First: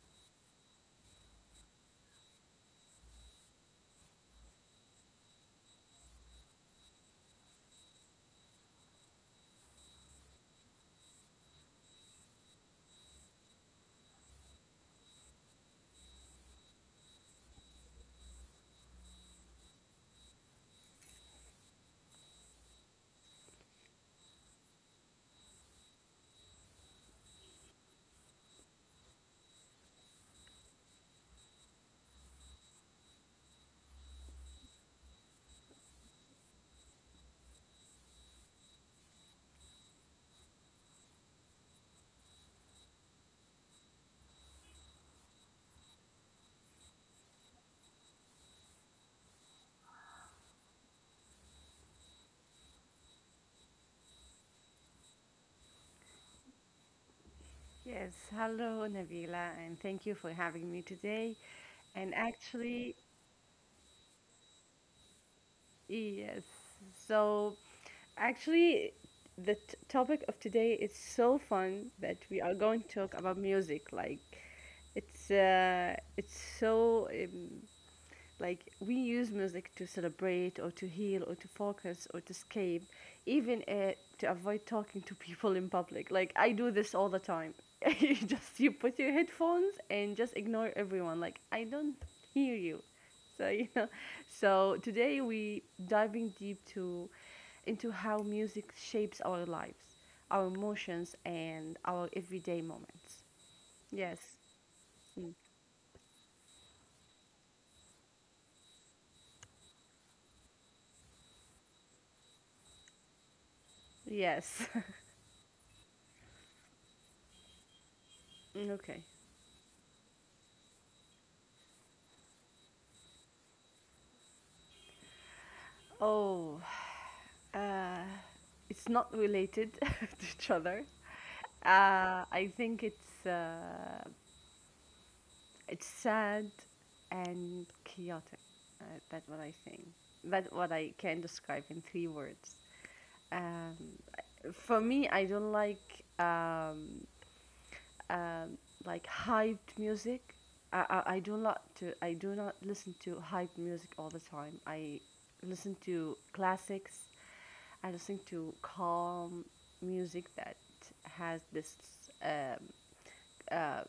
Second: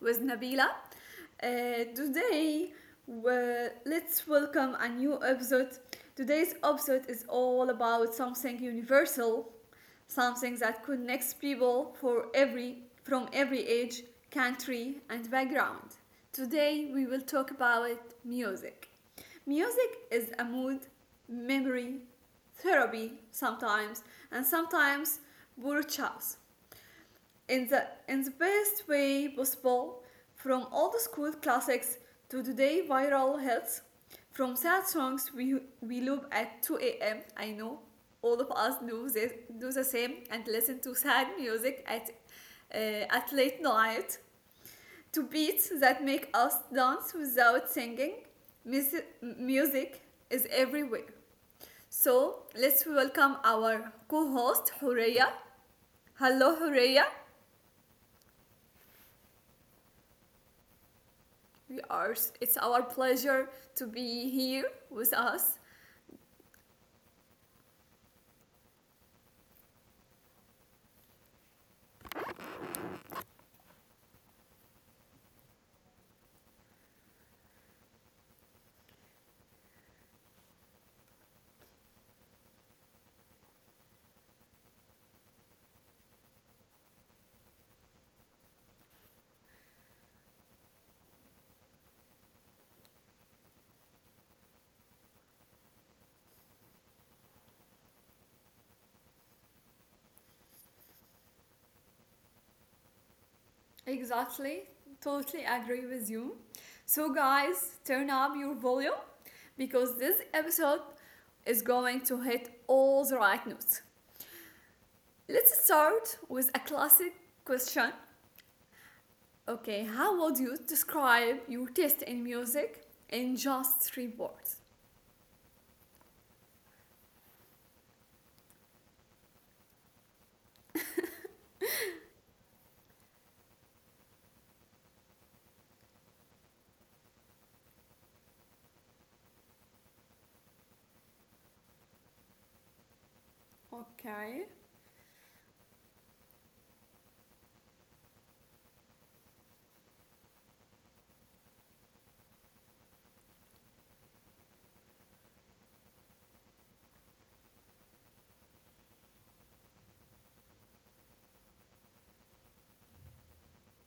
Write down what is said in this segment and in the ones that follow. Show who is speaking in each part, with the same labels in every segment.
Speaker 1: with Nabila. Uh, today, let's welcome a new episode. Today's episode is all about something universal, something that connects people for every from every age, country, and background. Today we will talk about music. Music is a mood, memory, therapy sometimes, and sometimes burchas in the best way possible, from old school classics to today viral hits. From sad songs we loop at 2 a.m. I know all of us do this, do the same and listen to sad music at late night, to beats that make us dance without singing. Music is everywhere. So let's welcome our co-host Horeya. Hello, Horeya.
Speaker 2: Yes, hello Nabila, and thank you for having me today.
Speaker 1: We are.
Speaker 2: And
Speaker 1: It's our
Speaker 2: actually,
Speaker 1: pleasure to be here with us.
Speaker 2: yes, so actually, the t- topic of today is so fun that we are going to talk about music. Like, it's so. Like we use music to celebrate or to heal or to focus or to escape, even to avoid talking to people in public. Like I do this all the time. you just you put your headphones and just ignore everyone. Like I don't hear you. So So today we diving deep to into how music shapes our lives, our emotions and our everyday moments. Yes.
Speaker 1: Exactly.
Speaker 2: Mm.
Speaker 1: Totally agree with you. So, guys, turn up your volume because this episode is going to hit all the right notes.
Speaker 2: Yes.
Speaker 1: Let's start with a classic question.
Speaker 2: Okay.
Speaker 1: Okay, how would you describe your taste in music in just three words?
Speaker 2: Oh, Uh, it's not related to each other. I think it's sad and chaotic. Uh, that's what I think. That's what I can describe in three words. Um,
Speaker 1: Okay.
Speaker 2: for me, I don't like. Um, like hyped music. I do not listen to hyped music all the time. I listen to classics. I listen to calm music that has this um, uh,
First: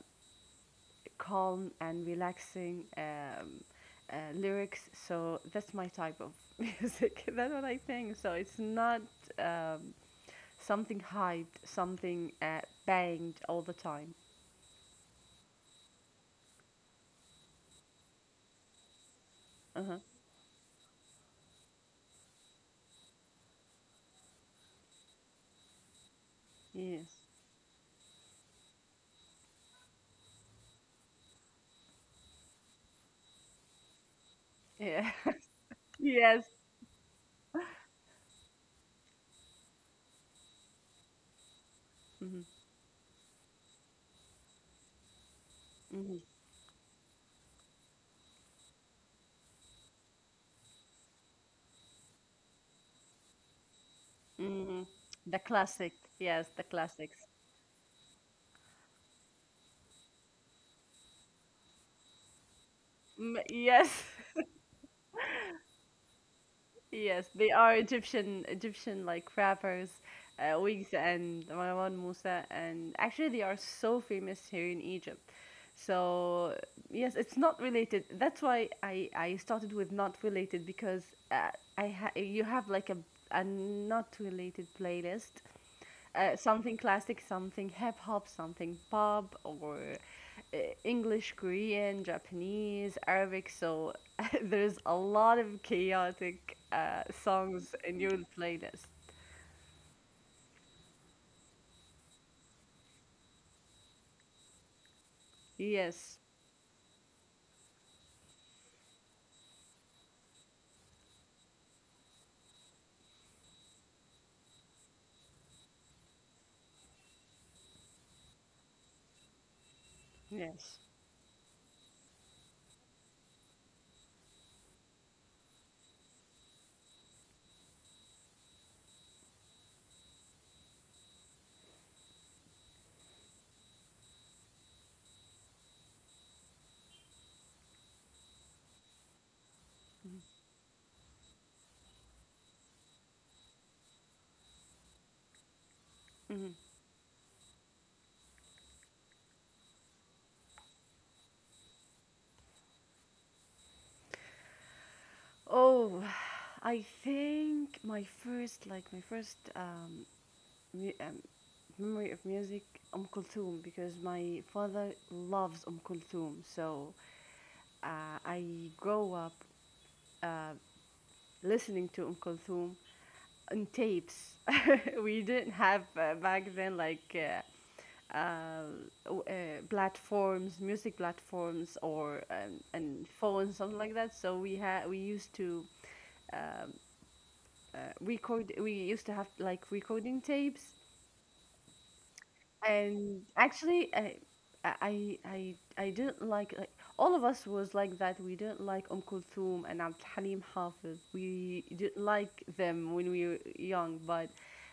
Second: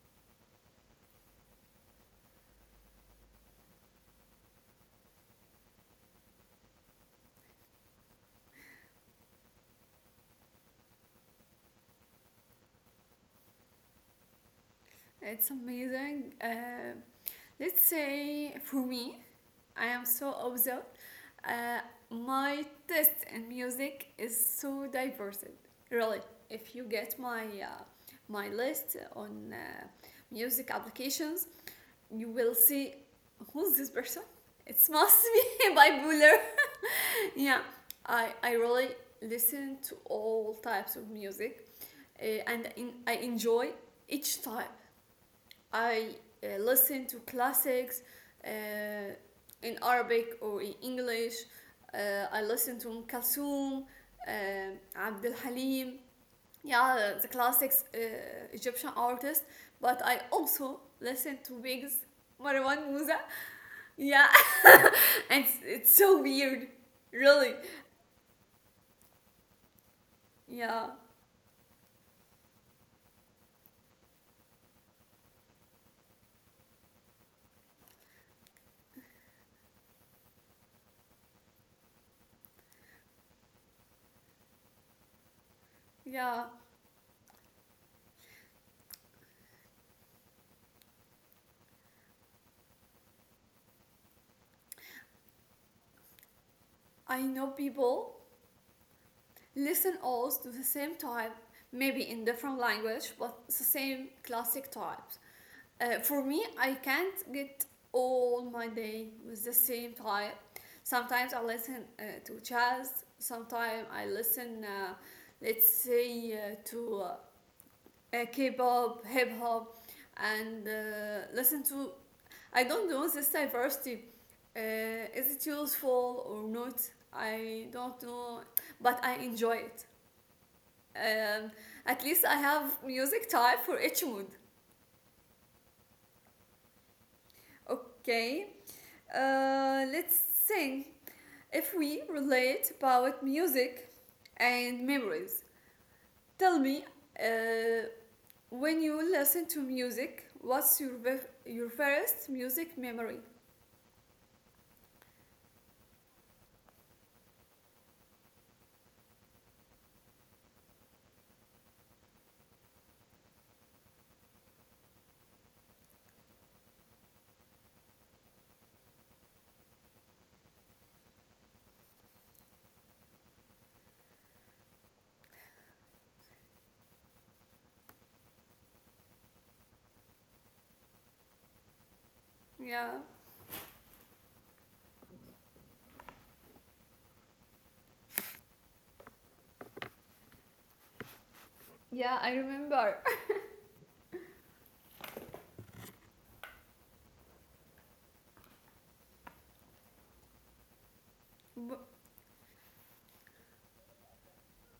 Speaker 2: calm and relaxing lyrics. So that's my type of music. That's what I think. So it's not um, something hyped, something banged all the time.
Speaker 1: It's amazing. Let's say for me,
Speaker 2: Uh
Speaker 1: I
Speaker 2: huh.
Speaker 1: am so observed. Uh, my taste in music is so diverse. Really, if you
Speaker 2: Yes.
Speaker 1: get my my list on music applications, you will see who's this person. It
Speaker 2: Yeah.
Speaker 1: must be
Speaker 2: Yes.
Speaker 1: bipolar. Yeah, I really listen to all types of music, uh,
Speaker 2: Hmm.
Speaker 1: and I enjoy each type.
Speaker 2: Hmm.
Speaker 1: I listen to classics uh, in Arabic or in English. I listen to Kalsoum,
Speaker 2: Hmm.
Speaker 1: Abdel
Speaker 2: The
Speaker 1: Halim,
Speaker 2: classic. Yes, the
Speaker 1: yeah,
Speaker 2: classics.
Speaker 1: the classics, Egyptian artists. But I also listen to Bigs, Marwan Musa.
Speaker 2: Mm, yes.
Speaker 1: Yeah, and it's so weird,
Speaker 2: Yes, they
Speaker 1: really.
Speaker 2: are Egyptian like rappers,
Speaker 1: Yeah,
Speaker 2: Wigs and Marwan Musa, and actually they are so famous here in Egypt. So yes, it's not related. That's why I started with not related because uh, you have like a not related playlist,
Speaker 1: yeah.
Speaker 2: something classic, something hip hop, something pop, or uh, English, Korean, Japanese, Arabic. So there's a lot of chaotic
Speaker 1: I know
Speaker 2: songs in your
Speaker 1: people
Speaker 2: playlist.
Speaker 1: listen all to the same type, maybe in different language, but it's the same classic types.
Speaker 2: Yes,
Speaker 1: For me, I can't get all my day with the same type. Sometimes I listen to jazz. Sometimes I listen, let's say, to K-pop, hip hop, and
Speaker 2: yes.
Speaker 1: listen to. I don't know this diversity. Uh, is it useful or not? I don't know, but I enjoy it. Um, at least I have music type for each mood. Okay. Let's think if we relate about music and memories. Tell
Speaker 2: Mhm.
Speaker 1: me, uh, when you listen to music, what's your first music memory?
Speaker 2: Oh, I think my first, like mu- um, memory of music, Kulthum, because my father loves Kulthum. So I grow up uh, listening to Kulthum on tapes. we didn't have back then like uh, w- platforms, music platforms, or
Speaker 1: Yeah,
Speaker 2: and phones, something like that. So we used to um, record. We used to have like recording tapes.
Speaker 1: Yeah, I remember.
Speaker 2: And actually, I didn't like all of us was like that. We didn't like Kulthum and Abd Halim Hafiz. We
Speaker 1: w-
Speaker 2: didn't like them when we were young, but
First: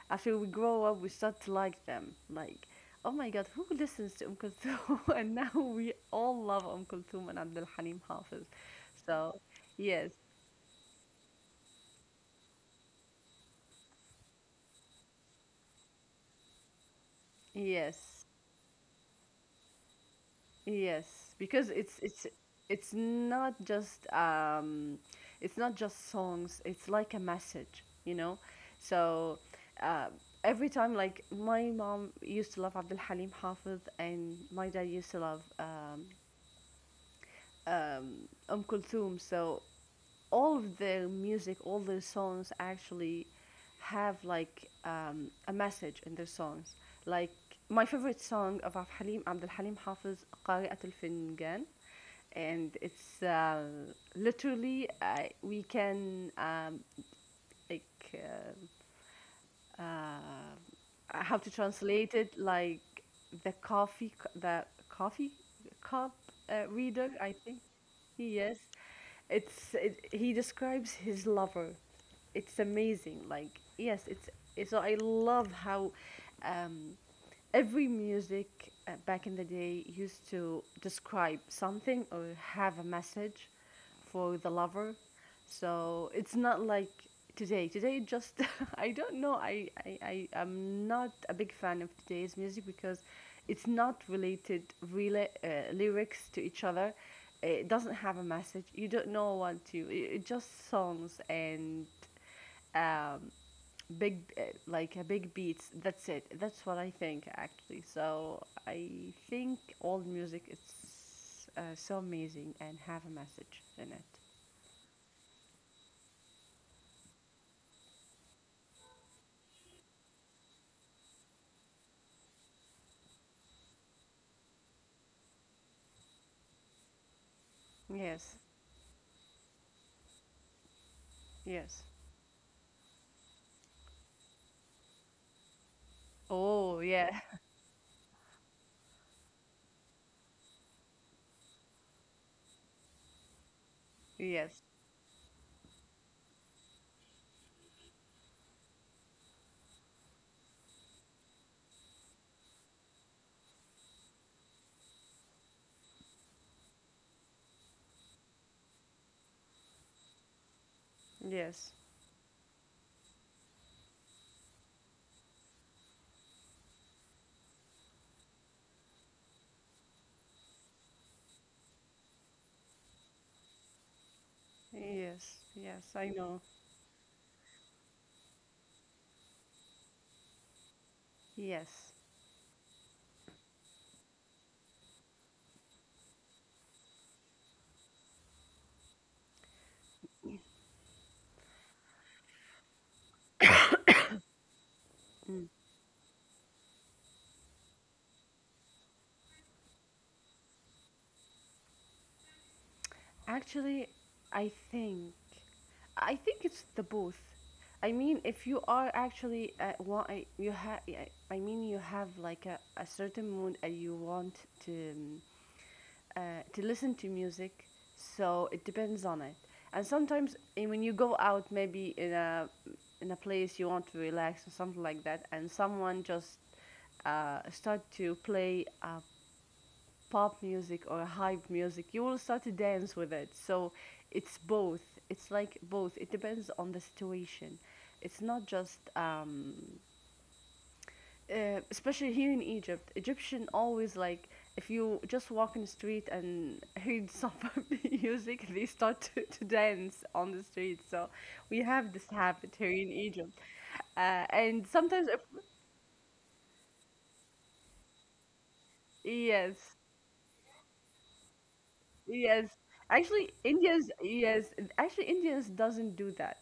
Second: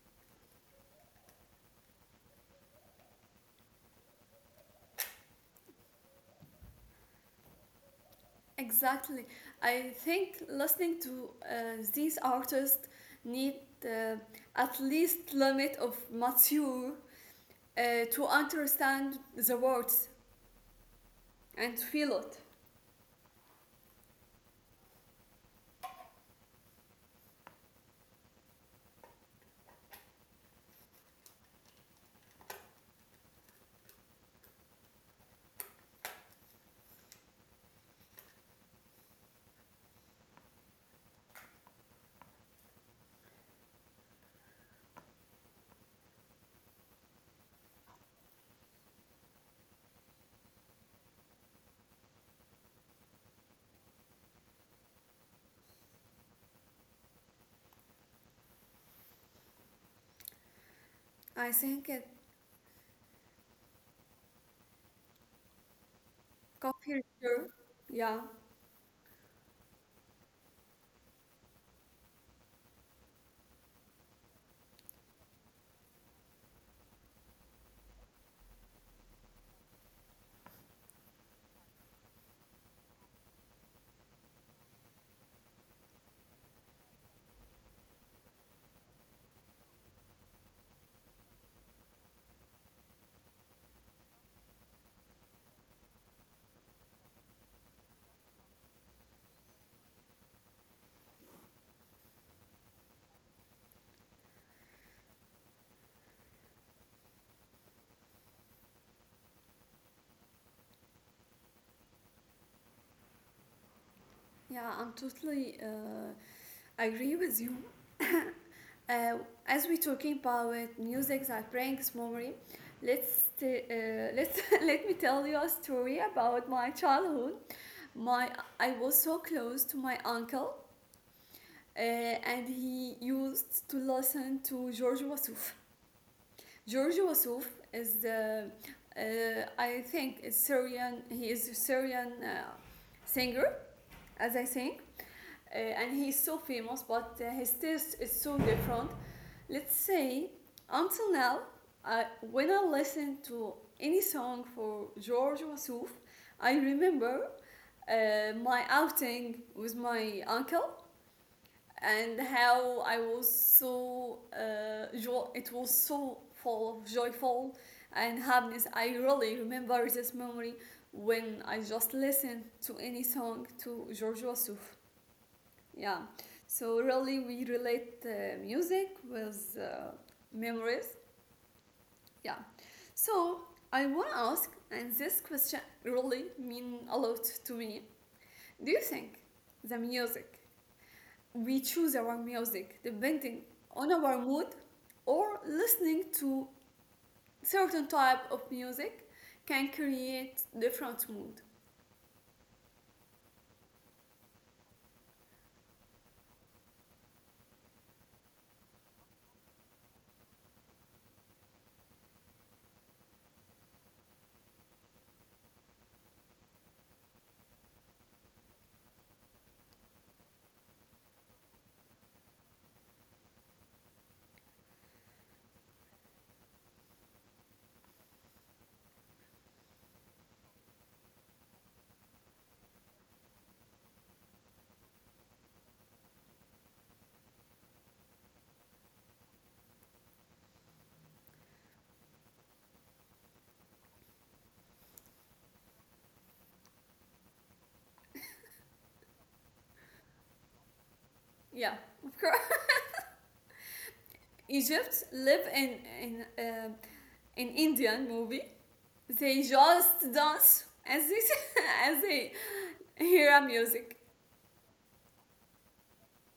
Speaker 2: after we grow up, we start to like them. Like, oh my God, who listens to Kulthum? And now we all love Kulthum and Abd Halim Hafiz.
Speaker 1: exactly.
Speaker 2: So,
Speaker 1: I
Speaker 2: yes,
Speaker 1: think listening to these artists need uh, at least limit of mature
Speaker 2: yes.
Speaker 1: to understand the words
Speaker 2: Yes, because
Speaker 1: and feel it.
Speaker 2: it's not just um it's not just songs, it's like a message, you know? So uh, every time like my mom used to love Abdul Halim Hafiz and my dad used to love Kulthum, so all of their music, all their songs actually have like a message in their songs. Like my favorite song of Abdul Halim Hafiz, قارئة الفنجان, and it's literally we can like uh, uh, how to
Speaker 1: I think it
Speaker 2: translate it like the coffee cup
Speaker 1: Coffee
Speaker 2: reader, I
Speaker 1: ritual.
Speaker 2: think.
Speaker 1: Yeah,
Speaker 2: Yes, he describes his lover. It's amazing. Like yes, it's so I love how um, every music back in the day used to describe something or have a message for the lover. So it's not like today. Today, just I don't know. I am not a big fan of today's music because it's not related really lyrics to each other. It doesn't have a message. You don't know what to. It just songs and um, big like a big beats, that's it. That's what I think actually. So I think old music is so amazing and have a message in it.
Speaker 1: yeah, I'm totally agree with you. Uh, as we're talking about music that brings memory, let's t- let's let me tell you a story about my childhood. My
Speaker 2: Yes,
Speaker 1: I was so close to my uncle,
Speaker 2: yes.
Speaker 1: and he used to listen to George Wassouf.
Speaker 2: Oh
Speaker 1: George
Speaker 2: yeah.
Speaker 1: Wassouf is the I think is Syrian. He is a Syrian singer, as I
Speaker 2: Yes,
Speaker 1: think and he's so famous, but his taste is so different. Let's say until now, I, when I listen to any song for George Wasouf, I remember my outing with my uncle
Speaker 2: yes,
Speaker 1: and how I was so it was so full of joyful and happiness. I really remember this memory when I just listened to any song to George Wasouf.
Speaker 2: yes, yes,
Speaker 1: Yeah.
Speaker 2: I know.
Speaker 1: So really, we relate music with memories.
Speaker 2: Yes.
Speaker 1: Yeah. So I want to ask, and this question really mean a lot to me. Do you think the music, we choose our music depending on our mood, or
Speaker 2: Mm.
Speaker 1: listening to certain type of music can create different mood?
Speaker 2: Actually, I think I think it's the both. I mean, if you are actually you have, I mean, you have like a certain mood and you want to um, to listen to music, so it depends on it. And sometimes eh, when you go out, maybe in a place you want to relax or something like that, and someone just start to play pop music or hype music, you will start to dance with it. So it's both. It's like both. It depends on the situation. It's not just, especially here in Egypt. Egyptian always like, if you just walk in the street and heard some music, they start to dance on the street. So we
Speaker 1: Yeah,
Speaker 2: have this
Speaker 1: of
Speaker 2: habit
Speaker 1: course.
Speaker 2: here in Egypt, and sometimes
Speaker 1: Egypt
Speaker 2: if,
Speaker 1: live in an Indian movie. They
Speaker 2: yes.
Speaker 1: just dance as they as they
Speaker 2: Yes, actually,
Speaker 1: hear a
Speaker 2: India's
Speaker 1: music.
Speaker 2: yes, actually, Indians doesn't do that.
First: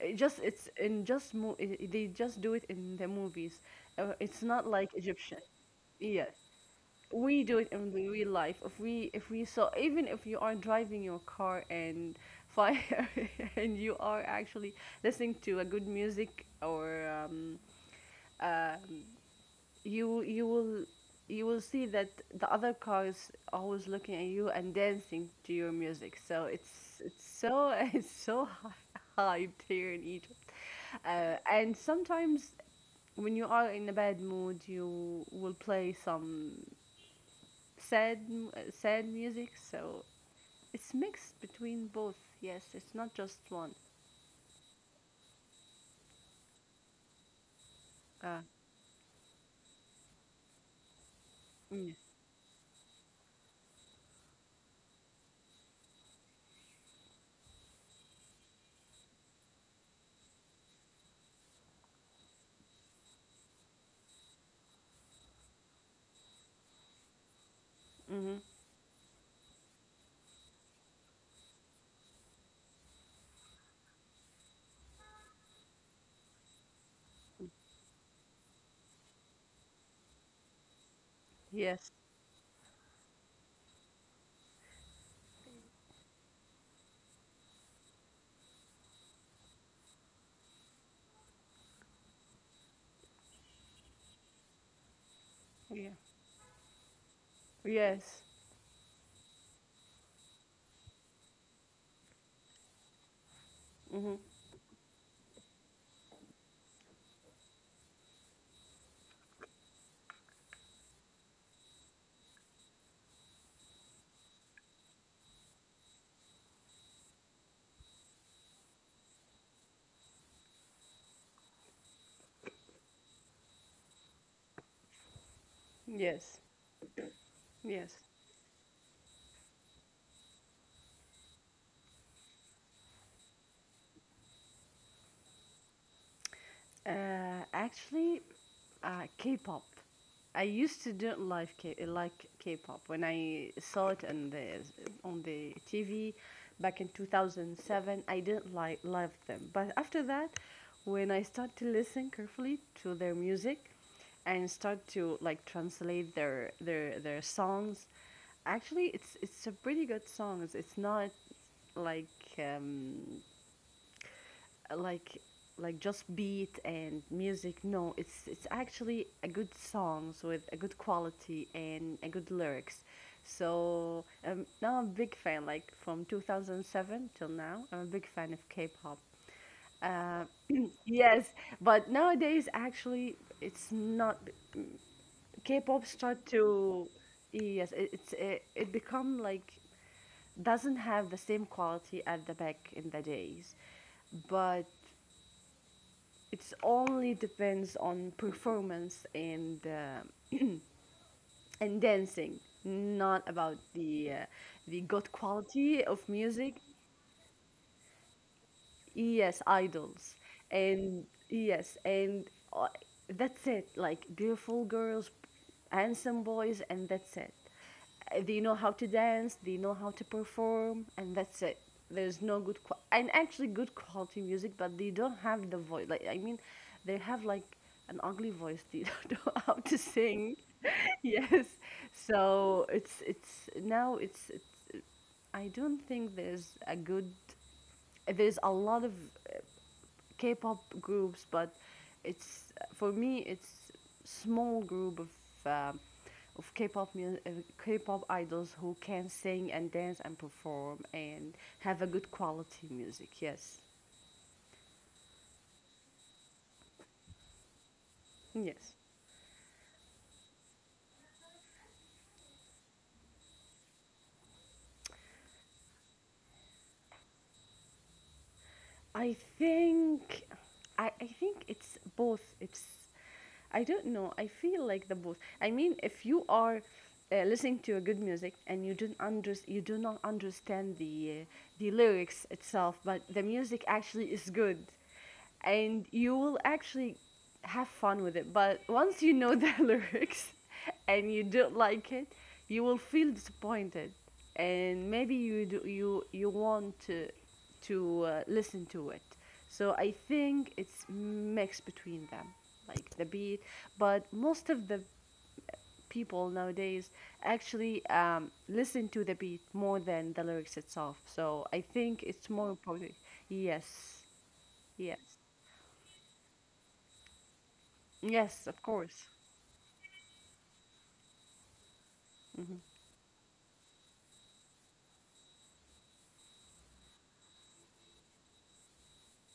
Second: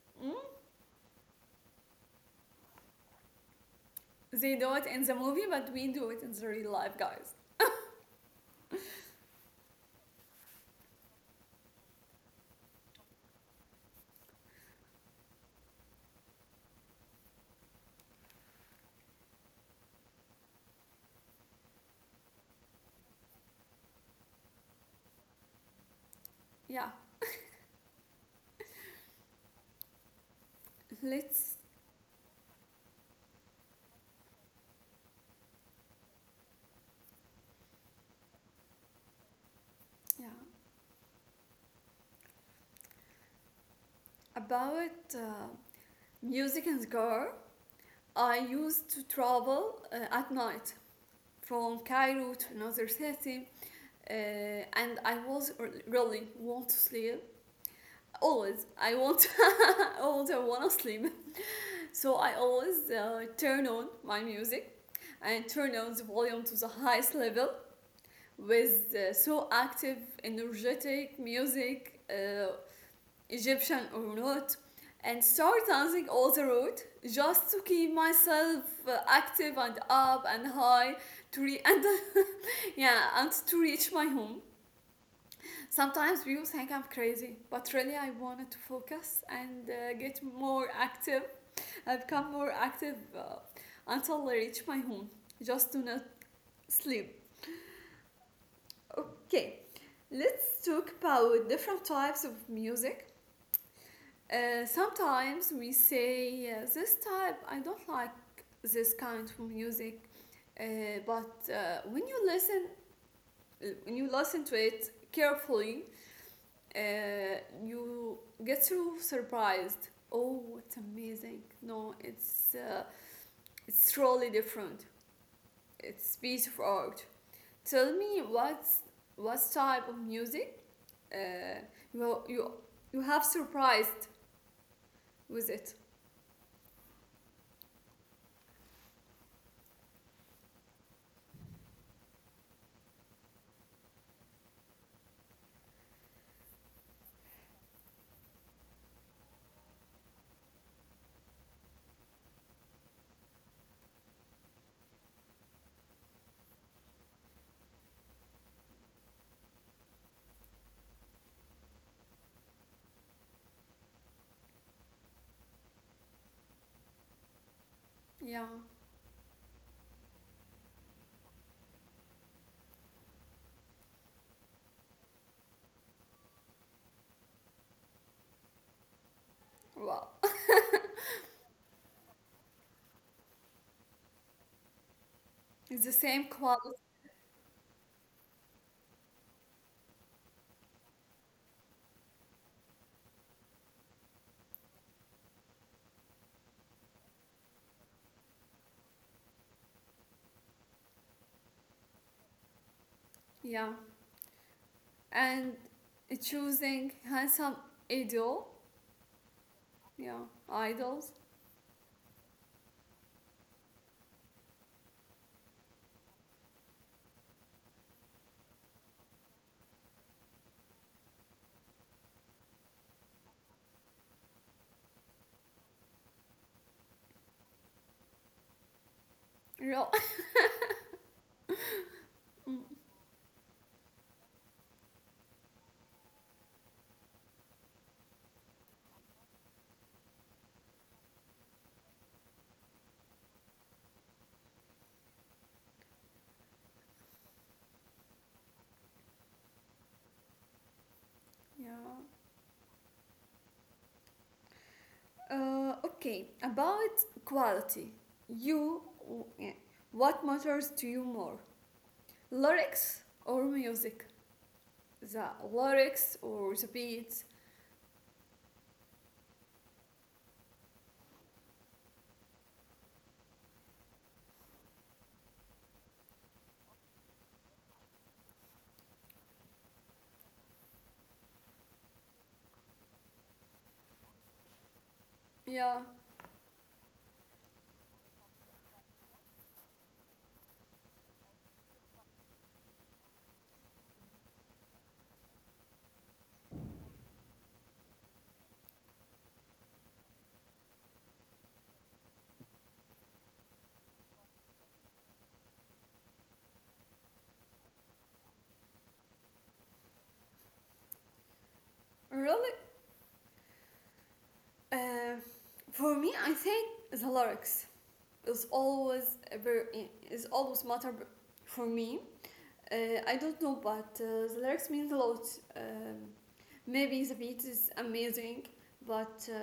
Speaker 2: It
Speaker 1: Mm?
Speaker 2: just it's in just mo it, they just do it in the movies. It's
Speaker 1: They do
Speaker 2: not
Speaker 1: it
Speaker 2: like
Speaker 1: in the movie,
Speaker 2: Egyptian.
Speaker 1: but we do it in
Speaker 2: Yes,
Speaker 1: the real life, guys.
Speaker 2: we do it in the real life. If we saw, even if you are driving your car and fire and you are actually listening to a good music or um you you will you will see that the other car is always looking at you and dancing to your music. So
Speaker 1: Yeah,
Speaker 2: it's so hyped here in Egypt.
Speaker 1: let's,
Speaker 2: And sometimes when you are in a bad mood, you will play some sad music. So
Speaker 1: yeah,
Speaker 2: it's mixed between both. Yes, it's not just one.
Speaker 1: about music and car. I
Speaker 2: Uh,
Speaker 1: used to travel at night from
Speaker 2: mm,
Speaker 1: Cairo to another city, uh, and I was really want to sleep. Always, I want, always I want to sleep. So I always turn on my music and turn on the volume to the highest level
Speaker 2: mm-hmm.
Speaker 1: with so active, energetic music, Egyptian or not, and start dancing all the road just to keep myself active and up and high to re- and
Speaker 2: Yes.
Speaker 1: yeah, and to reach my home. Sometimes people think I'm crazy, but really I wanted to focus and get more active. I become more active until I reach my home, just to
Speaker 2: Yeah.
Speaker 1: not sleep.
Speaker 2: Yes.
Speaker 1: Okay, let's talk about different types of music.
Speaker 2: Mm-hmm.
Speaker 1: Sometimes we say this type, I don't like this kind of music, uh, but when you listen to it carefully, uh, you get so surprised. Oh, it's amazing! No, it's really different. It's
Speaker 2: Yes.
Speaker 1: piece of art. Tell
Speaker 2: Yes.
Speaker 1: me what type of music uh, you you you have surprised with it.
Speaker 2: Uh, actually, K-pop. I used to don't like K-pop when I saw it on the TV back in 2007. I didn't like love them, but after that, when I start to listen carefully to their music and start to like translate their songs, actually it's a pretty good songs. It's not like like just beat and music. No, it's
Speaker 1: Yeah,
Speaker 2: it's actually a good songs with a good quality and a good lyrics. So now I'm a big fan. Like from 2007 till now, I'm a big fan of K-pop.
Speaker 1: wow,
Speaker 2: Uh, yes, but nowadays actually it's not.
Speaker 1: it's
Speaker 2: K-pop
Speaker 1: the same
Speaker 2: start
Speaker 1: quality.
Speaker 2: to, yes, it become like doesn't have the same quality at the back in the days, but it's only depends on performance and dancing, not about
Speaker 1: Yeah,
Speaker 2: the good
Speaker 1: and
Speaker 2: quality of music.
Speaker 1: choosing handsome idol.
Speaker 2: Yes, idols.
Speaker 1: Yeah,
Speaker 2: And
Speaker 1: idols.
Speaker 2: yes, and uh, that's it. Like beautiful girls, handsome boys, and that's it. They know how to dance, they know how to perform, and that's it. There's no good qua and actually good quality music, but they don't have the voice. Like I mean, they have like an ugly voice. They don't know how to
Speaker 1: Real.
Speaker 2: sing. Yes. So
Speaker 1: Mm,
Speaker 2: it's now it's I don't think there's a good. There's a lot of K-pop groups, but it's for me it's small group um of K-pop idols who can sing and dance and perform and have a
Speaker 1: yeah.
Speaker 2: good quality music. Yes,
Speaker 1: Okay, about quality.
Speaker 2: yes.
Speaker 1: You, yeah, what matters to you more? Lyrics or music? The lyrics or the beats?
Speaker 2: I think I think it's both. It's, I don't know. I feel like the both. I mean, if you are listening to a good music and you don't under, you do not understand the lyrics itself, but the music actually is good,
Speaker 1: Yeah,
Speaker 2: and you will actually have fun with it. But once you know the lyrics and you don't like it, you will feel disappointed, and maybe you want to listen to it. So I think it's mixed between them, like the beat. But most of the people nowadays actually listen to the beat more than the lyrics itself. So I think it's
Speaker 1: really?
Speaker 2: more important. Yes, yes,
Speaker 1: Uh, for me, I think the lyrics is
Speaker 2: yes, of course.
Speaker 1: always a very, is always matter for me.
Speaker 2: Hmm.
Speaker 1: I don't know, but the lyrics means a lot. Um, maybe the beat is amazing, but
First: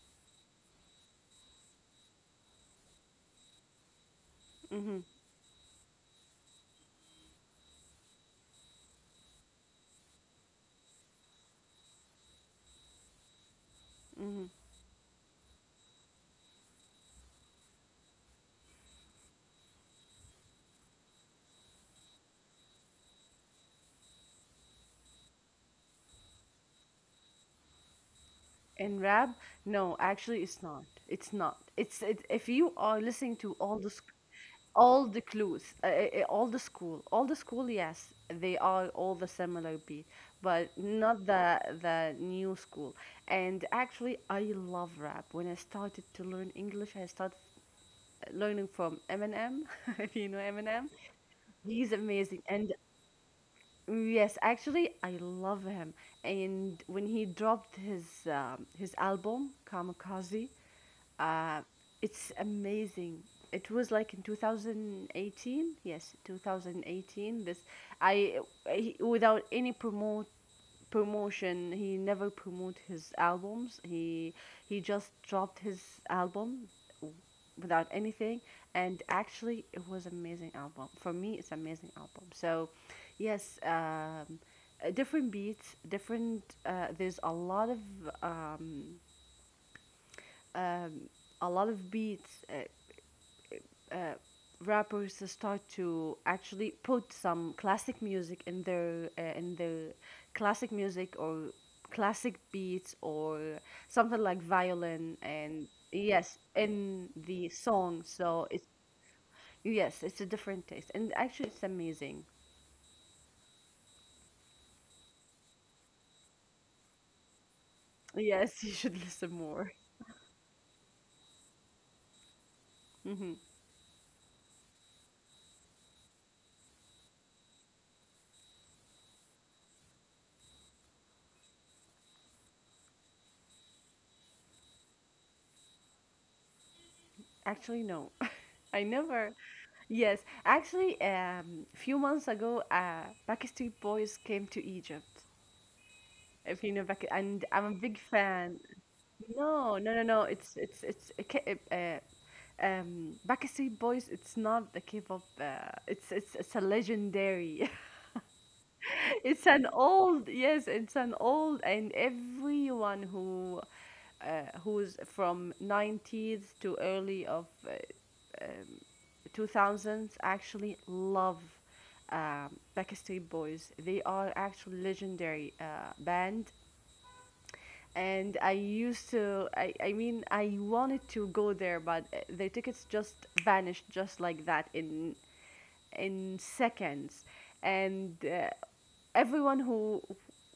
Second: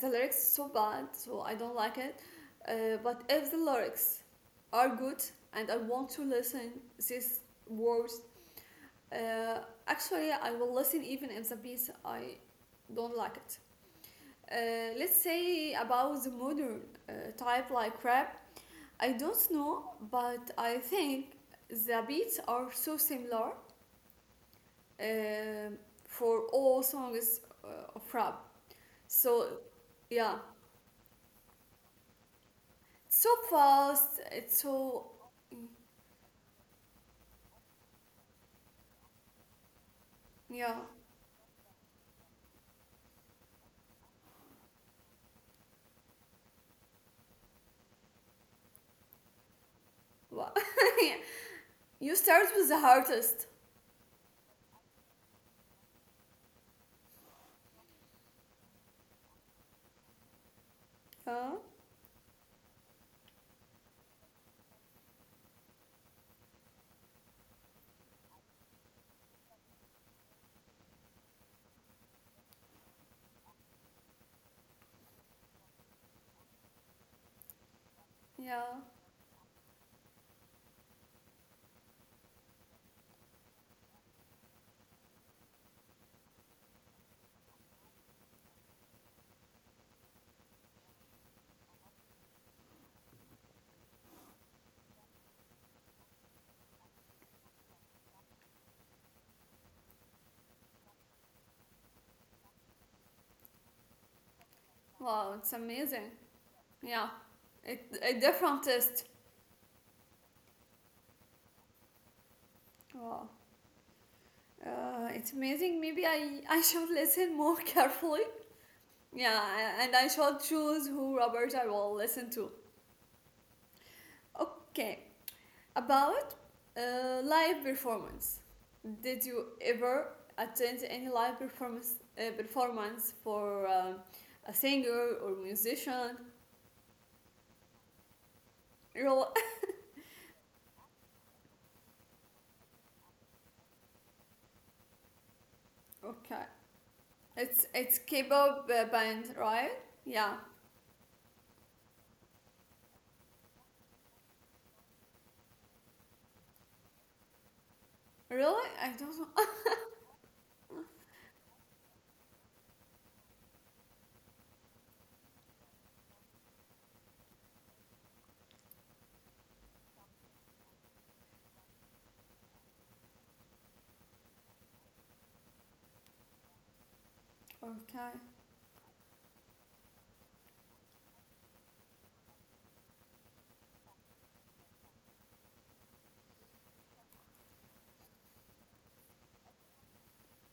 Speaker 1: the lyrics so bad, so I don't like it. But if the lyrics are
Speaker 2: Hmm.
Speaker 1: good and I want to listen these words, uh, actually I will listen even if the beat I don't like it.
Speaker 2: Hmm.
Speaker 1: Let's say about the modern type like rap. I don't know, but I think the beats are so similar um, for all songs of rap.
Speaker 2: In rap,
Speaker 1: So
Speaker 2: no, actually,
Speaker 1: yeah,
Speaker 2: it's not. It's not. If you are listening
Speaker 1: it's so
Speaker 2: to
Speaker 1: fast. It's
Speaker 2: all the
Speaker 1: so
Speaker 2: clues, all the school, all the school. Yes, they are all the similar beat, but
Speaker 1: yeah.
Speaker 2: not the the new school. And actually, I love rap. When I started to learn English, I started learning from Eminem. If you know
Speaker 1: Wow.
Speaker 2: Eminem,
Speaker 1: Yeah.
Speaker 2: he's
Speaker 1: You
Speaker 2: amazing,
Speaker 1: start with
Speaker 2: and
Speaker 1: the hardest.
Speaker 2: yes, actually, I love him. And when he dropped his album Kamikaze,
Speaker 1: Huh?
Speaker 2: uh, it's amazing. It was like in 2018. Yes, 2018. This I, I without any promote promotion. He never promote his albums. He just dropped his album w- without anything,
Speaker 1: Yeah.
Speaker 2: and actually it was amazing album for me. It's amazing album. So yes, different beats, different there's um, um a lot of beats. Uh, Rappers start to actually put some classic music in their classic music, or classic beats, or something like violin,
Speaker 1: Wow,
Speaker 2: and
Speaker 1: it's amazing.
Speaker 2: yes, in
Speaker 1: Yeah,
Speaker 2: the song,
Speaker 1: it a
Speaker 2: so it's,
Speaker 1: different test.
Speaker 2: yes, it's a different taste, and actually it's amazing.
Speaker 1: Wow. It's amazing. Maybe I should listen more carefully.
Speaker 2: Yes. You should listen
Speaker 1: Yeah,
Speaker 2: more.
Speaker 1: and I should choose who rappers I will listen to.
Speaker 2: Hmm.
Speaker 1: Okay. About live performance. Did you ever attend any live performance for a singer or musician?
Speaker 2: Actually no. I
Speaker 1: Really?
Speaker 2: never. Yes, actually, few months ago, Backstreet Boys came to Egypt.
Speaker 1: Okay.
Speaker 2: If you know Becky, and I'm a
Speaker 1: It's
Speaker 2: big fan.
Speaker 1: K-pop band, right?
Speaker 2: No, no, no, no.
Speaker 1: Yeah.
Speaker 2: Backstreet Boys. It's not the K-pop. It's a legendary.
Speaker 1: Really? I don't know.
Speaker 2: It's an old. Yes. It's an old, and everyone who. Who's from 90s to early of um, 2000s actually love Backstreet Boys. They are actually legendary band,
Speaker 1: Okay.
Speaker 2: and I used to. I mean, I wanted to go there, but the tickets just vanished just like that in seconds, and everyone who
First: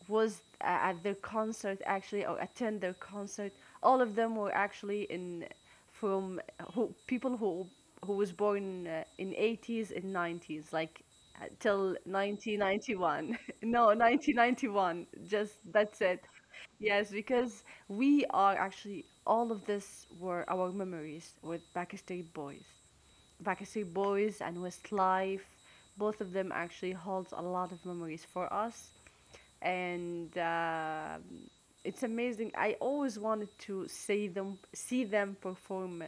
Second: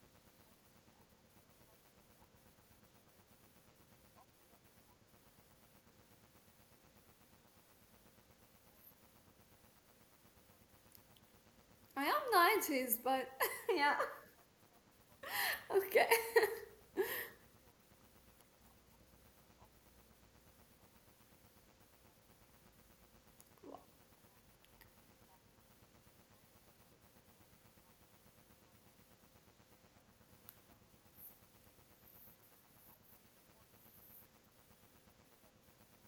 Speaker 2: was at their concert actually, or attend their concert, all of them were actually in from who people who was born in 80s and 90s, like till
Speaker 1: I am 90s, but
Speaker 2: 1991. No,
Speaker 1: yeah.
Speaker 2: 1991. Just that's
Speaker 1: Okay.
Speaker 2: it. Yes, because we are actually all of this were our memories with Pakistani boys. Backstreet Boys and Westlife. Both of them actually holds a lot of memories for us, and it's amazing. I always wanted to see them perform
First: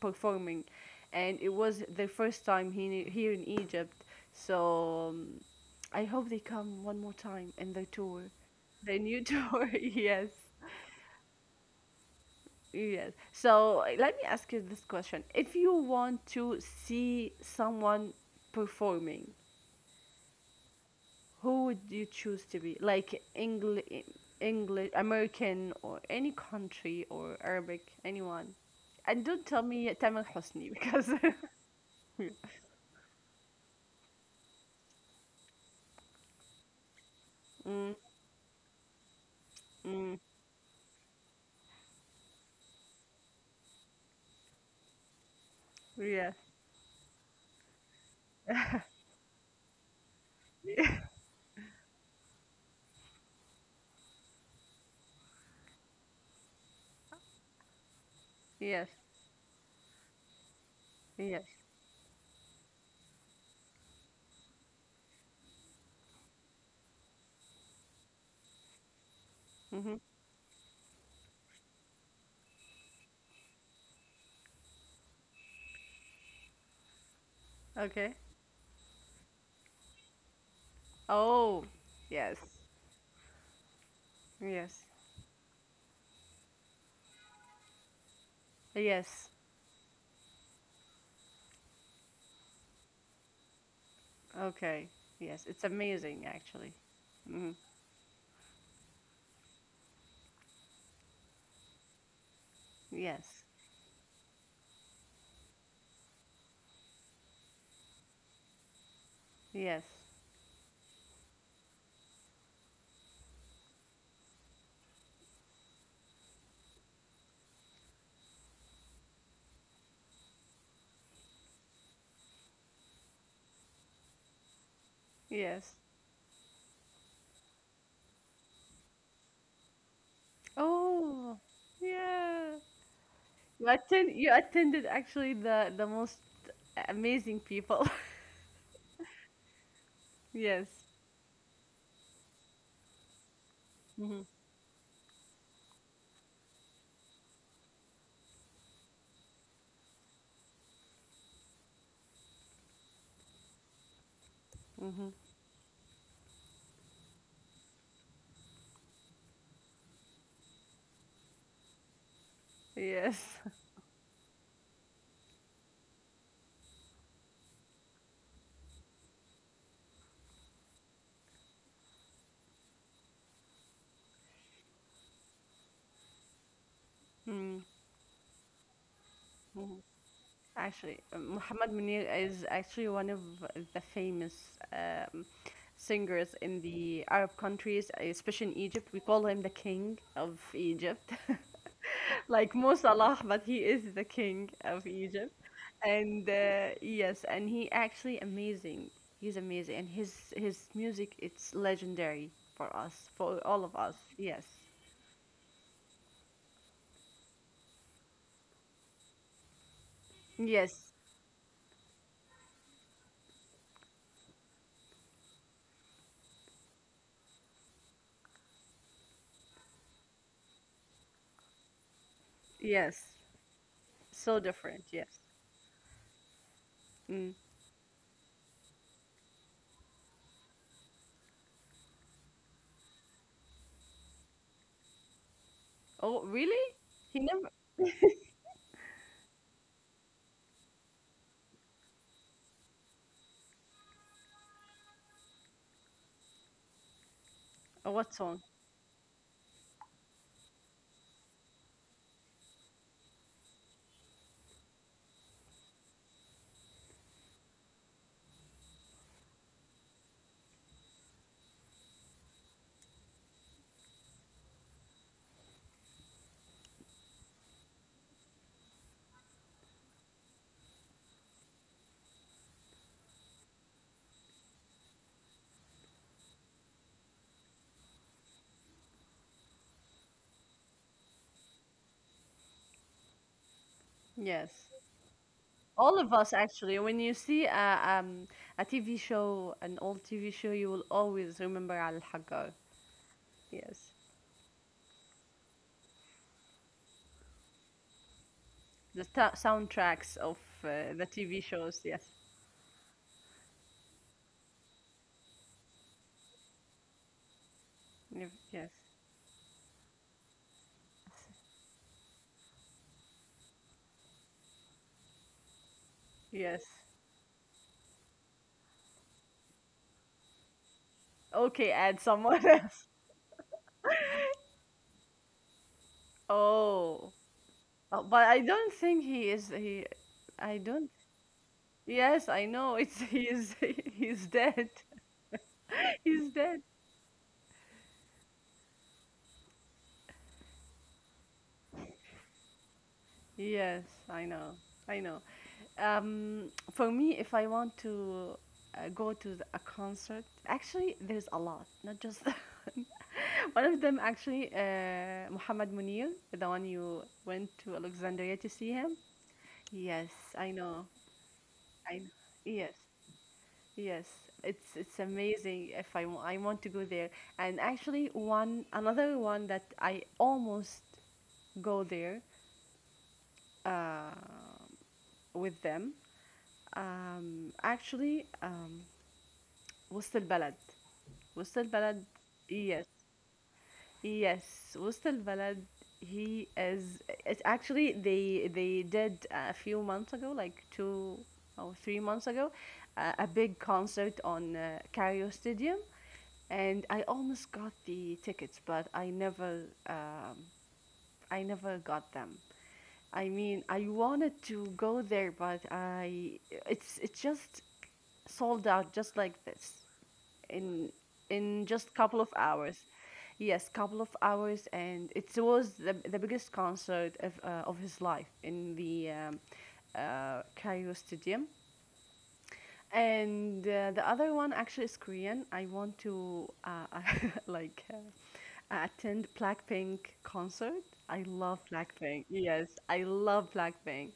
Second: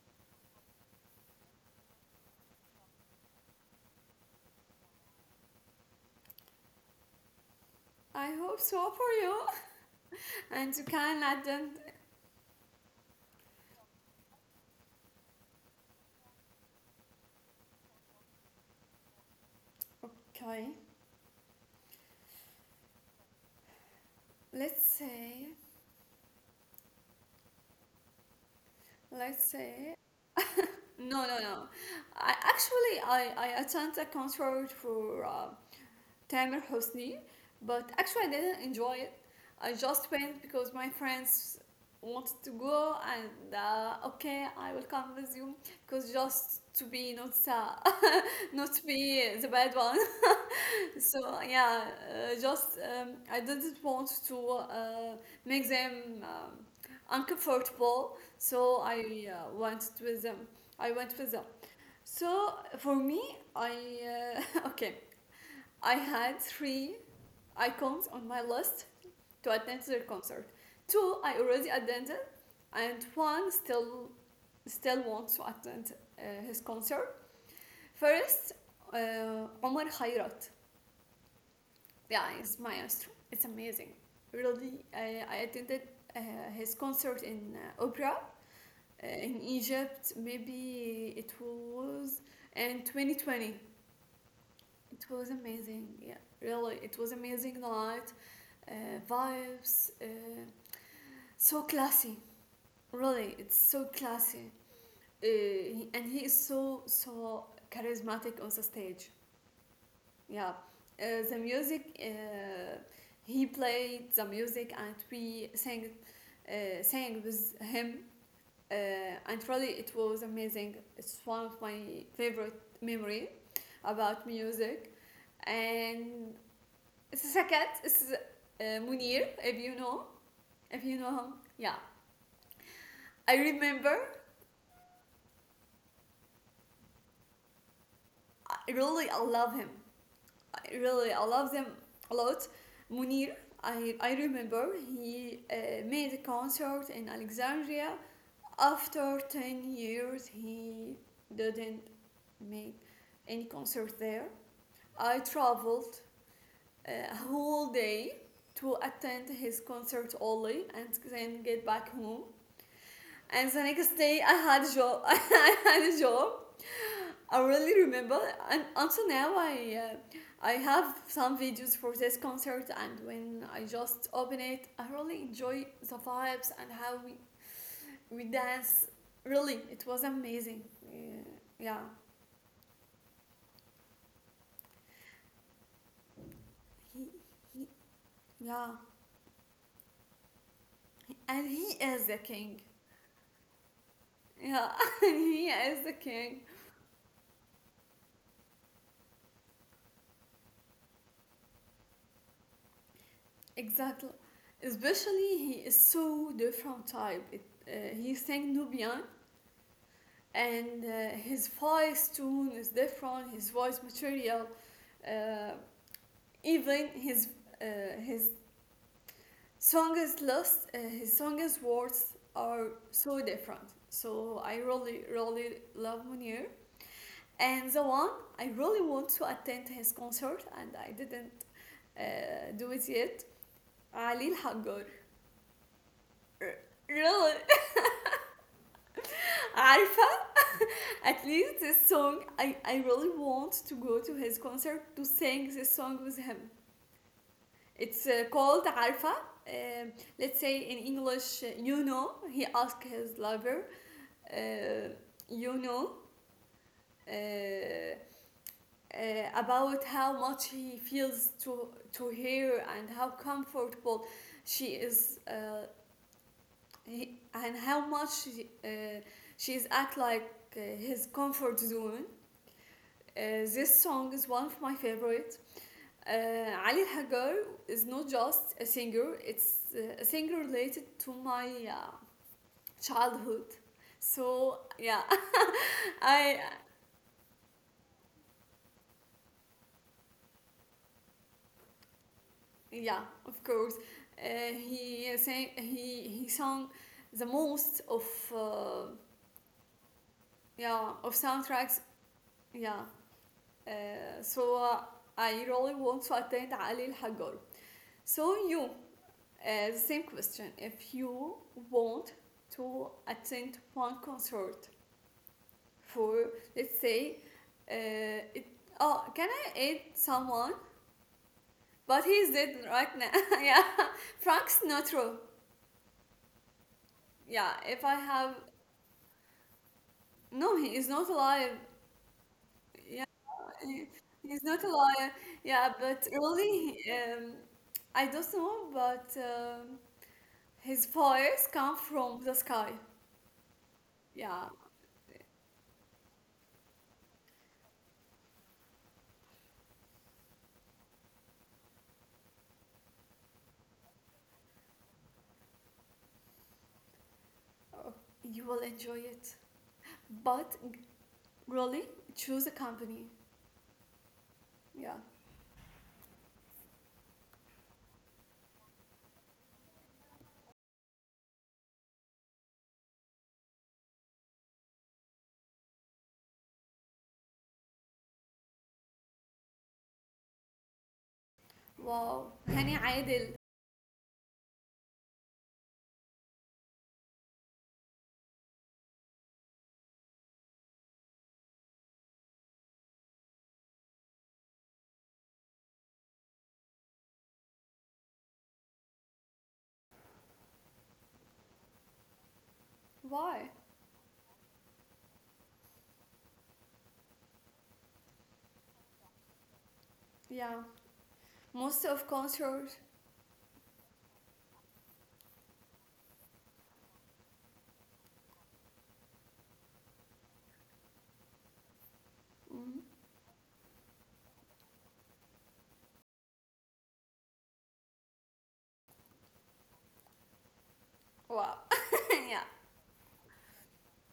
Speaker 2: performing, and it was their first time here in Egypt. So I hope they come one more time in their tour,
Speaker 1: I hope so
Speaker 2: their
Speaker 1: for
Speaker 2: new
Speaker 1: you.
Speaker 2: tour. Yes.
Speaker 1: And you can attend.
Speaker 2: Yes. So let me ask you this question. If you want to see someone performing,
Speaker 1: Okay.
Speaker 2: who would you choose to be? Like English,
Speaker 1: Let's say.
Speaker 2: American, or any country, or Arabic, anyone. And
Speaker 1: Let's
Speaker 2: don't tell
Speaker 1: say
Speaker 2: me Tamil Hosni because.
Speaker 1: no, no, no. I actually I attended a concert for Tamer Hosni, but
Speaker 2: Mm.
Speaker 1: actually I didn't enjoy it. I just
Speaker 2: Mm.
Speaker 1: went because my friends wanted to go, and okay, I will come with you, because
Speaker 2: Yes.
Speaker 1: just to be not not to be the bad one. So yeah, just I didn't want to make them uncomfortable,
Speaker 2: Yes.
Speaker 1: so I went with them. I went
Speaker 2: Yes.
Speaker 1: with them. So for me, I okay, I had three icons on my list to
Speaker 2: Mm-hmm.
Speaker 1: attend their concert. Two I already attended, and one still wants to attend his concert.
Speaker 2: Okay.
Speaker 1: First, Omar Khayrat,
Speaker 2: Oh,
Speaker 1: yeah,
Speaker 2: yes.
Speaker 1: he's maestro. It's amazing. Really,
Speaker 2: Yes.
Speaker 1: I attended uh, his concert in opera
Speaker 2: Yes.
Speaker 1: in Egypt. Maybe it was in 2020.
Speaker 2: Okay.
Speaker 1: It was
Speaker 2: Yes. It's
Speaker 1: amazing. Yeah,
Speaker 2: amazing, actually.
Speaker 1: really, it was
Speaker 2: Mm-hmm.
Speaker 1: amazing night. Uh, vibes, so classy. Really,
Speaker 2: Yes.
Speaker 1: it's so classy. And he is so charismatic on the stage.
Speaker 2: Yes.
Speaker 1: Yeah, the music. He played the music, and we sang, sang with him. Uh, and really, it was amazing. It's one of my favorite memory about music.
Speaker 2: Yes.
Speaker 1: And the second is Munir, if you know him.
Speaker 2: Oh,
Speaker 1: Yeah,
Speaker 2: yeah.
Speaker 1: I remember.
Speaker 2: You attended actually the most amazing people.
Speaker 1: I really, I love him.
Speaker 2: Yes.
Speaker 1: I really, I love them a lot. Munir, I
Speaker 2: Hmm.
Speaker 1: remember he made a concert in Alexandria. After 10 years, he didn't make any concert there.
Speaker 2: Hmm.
Speaker 1: I traveled a whole day to attend his concert only and then get back home.
Speaker 2: Yes.
Speaker 1: And the next day I had a job. I had a job. I really remember. And until now, I have some videos for this concert. And when I just open it, I really enjoy the vibes and how we
Speaker 2: Mm.
Speaker 1: we dance. Really, it
Speaker 2: Mhm.
Speaker 1: was amazing.
Speaker 2: Actually,
Speaker 1: Yeah,
Speaker 2: Muhammad
Speaker 1: yeah.
Speaker 2: Munir is actually one of the famous singers in the
Speaker 1: He,
Speaker 2: Arab
Speaker 1: he,
Speaker 2: countries, especially in Egypt.
Speaker 1: yeah.
Speaker 2: We call him the king of Egypt.
Speaker 1: And he is the
Speaker 2: Like
Speaker 1: king.
Speaker 2: Mo Salah, but he is the king
Speaker 1: Yeah,
Speaker 2: of
Speaker 1: and
Speaker 2: Egypt.
Speaker 1: he is the
Speaker 2: And
Speaker 1: king.
Speaker 2: yes, and he actually amazing. He's amazing, and his music it's legendary for us, for all of us.
Speaker 1: Exactly.
Speaker 2: Yes,
Speaker 1: Especially he is so different type. It, he sang Nubian and
Speaker 2: yes,
Speaker 1: his voice tone is different, his voice material, uh, even his song list, his song words are
Speaker 2: yes.
Speaker 1: so different, so
Speaker 2: So
Speaker 1: I
Speaker 2: different.
Speaker 1: really
Speaker 2: Yes.
Speaker 1: really love Munir.
Speaker 2: Mm.
Speaker 1: And the one I really want to attend his concert and I didn't do it yet, Ali Hagar.
Speaker 2: Oh, really? He
Speaker 1: Really,
Speaker 2: never.
Speaker 1: عارفة. At least this song, I really want to go to his concert to sing this song with him.
Speaker 2: Oh,
Speaker 1: It's
Speaker 2: what song?
Speaker 1: called عارفة. Um let's say in English, he asked his lover, uh, you know uh, about how much he feels to her, and how comfortable she is, he, and how much uh, she's at, like, his comfort zone. This song is one of my favorite. Ali Hagar is not just a singer, it's a singer related to my childhood.
Speaker 2: Yes.
Speaker 1: So, yeah,
Speaker 2: All of us
Speaker 1: I,
Speaker 2: actually. When you see a TV show, an old TV show, you will always remember Al Hagar.
Speaker 1: yeah, of course.
Speaker 2: Yes.
Speaker 1: He sang the most of, uh,
Speaker 2: the ta- soundtracks of
Speaker 1: yeah,
Speaker 2: the
Speaker 1: of
Speaker 2: TV shows.
Speaker 1: soundtracks,
Speaker 2: Yes.
Speaker 1: yeah. Uh, so, uh, I really want to attend Ali Hagar.
Speaker 2: Nev-
Speaker 1: So,
Speaker 2: Yes.
Speaker 1: you. The same question. If you want to attend one concert for,
Speaker 2: Yes.
Speaker 1: let's say, uh, it, oh, can I add someone?
Speaker 2: Okay, add
Speaker 1: But he's
Speaker 2: someone
Speaker 1: dead
Speaker 2: else.
Speaker 1: right now. Yeah, Frank Sinatra.
Speaker 2: Oh.
Speaker 1: Yeah, if I
Speaker 2: But I
Speaker 1: have—
Speaker 2: don't think he is. He, I
Speaker 1: no, he
Speaker 2: don't.
Speaker 1: is not alive.
Speaker 2: Yes, I know. It's
Speaker 1: Yeah,
Speaker 2: he is.
Speaker 1: he,
Speaker 2: He's
Speaker 1: he's not
Speaker 2: dead.
Speaker 1: alive. Yeah, but
Speaker 2: He's dead.
Speaker 1: really, I don't know, but his voice comes from the sky.
Speaker 2: Yes, I
Speaker 1: Yeah,
Speaker 2: know. I know. For me, if I want to go to a concert, actually, there's a lot, not just one of them. Actually, Muhammad Munir, the one you went to Alexandria
Speaker 1: you
Speaker 2: to
Speaker 1: will
Speaker 2: see him.
Speaker 1: enjoy it.
Speaker 2: Yes, I
Speaker 1: But
Speaker 2: know.
Speaker 1: really,
Speaker 2: I know.
Speaker 1: choose a
Speaker 2: Yes,
Speaker 1: company.
Speaker 2: yes. It's
Speaker 1: Yeah.
Speaker 2: it's amazing. If I want to go there, and actually, one another one that I almost go there uh, with them. Actually, وسط البلد وسط البلد
Speaker 1: Wow. Hani
Speaker 2: yes,
Speaker 1: Aidil.
Speaker 2: yes, وسط البلد, he is, it's actually they did a few months ago, like 2 or 3 months ago, a big concert on Cario Stadium, and I almost got the tickets, but I never got them. I
Speaker 1: Why?
Speaker 2: mean, I wanted to go there, but I it's it just sold out just like this
Speaker 1: Yeah.
Speaker 2: in
Speaker 1: Most
Speaker 2: just
Speaker 1: of
Speaker 2: couple of
Speaker 1: concerts.
Speaker 2: hours. Yes, couple of hours, and it was the biggest concert of his life in the Cairo Stadium.
Speaker 1: Mhm.
Speaker 2: And the other one actually is Korean. I want to like attend Blackpink concert. I
Speaker 1: Wow.
Speaker 2: love Blackpink.
Speaker 1: Yeah.
Speaker 2: Yes, I love Blackpink.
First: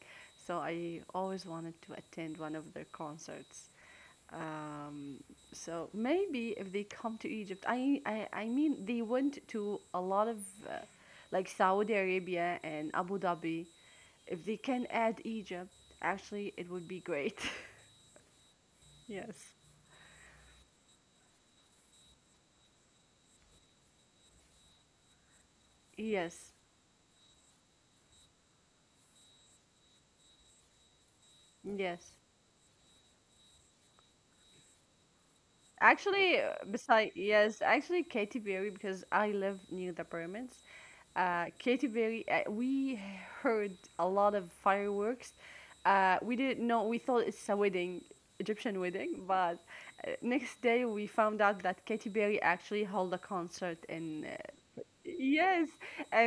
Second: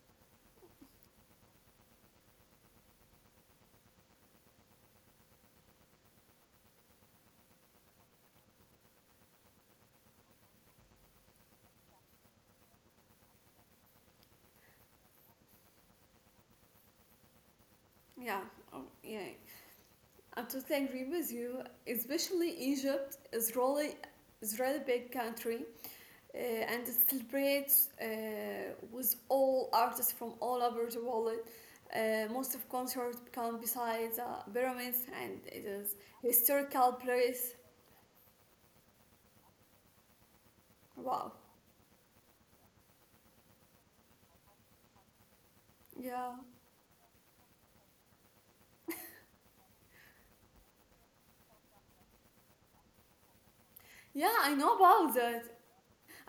Speaker 2: So I always wanted to attend one of their concerts. Um, so maybe if they come to Egypt, I mean, they went to a lot of uh, like Saudi Arabia and Abu Dhabi. If they can add Egypt, actually, it would be great.
Speaker 1: Yeah. Oh, yeah.
Speaker 2: Yes.
Speaker 1: I totally agree with you. Especially Egypt is really big country,
Speaker 2: Yes,
Speaker 1: and it celebrates with all artists from all over the world.
Speaker 2: yes.
Speaker 1: Most of concerts become besides pyramids and it is
Speaker 2: Actually,
Speaker 1: historical
Speaker 2: beside
Speaker 1: place.
Speaker 2: yes, actually Katy Perry because I live near the pyramids.
Speaker 1: Wow.
Speaker 2: Katy Perry, we heard a lot of fireworks.
Speaker 1: Yeah.
Speaker 2: We didn't know. We thought it's a wedding, Egyptian wedding, but next day we found out that Katy Perry actually held a concert in.
Speaker 1: Yeah, I know about that.
Speaker 2: Yes,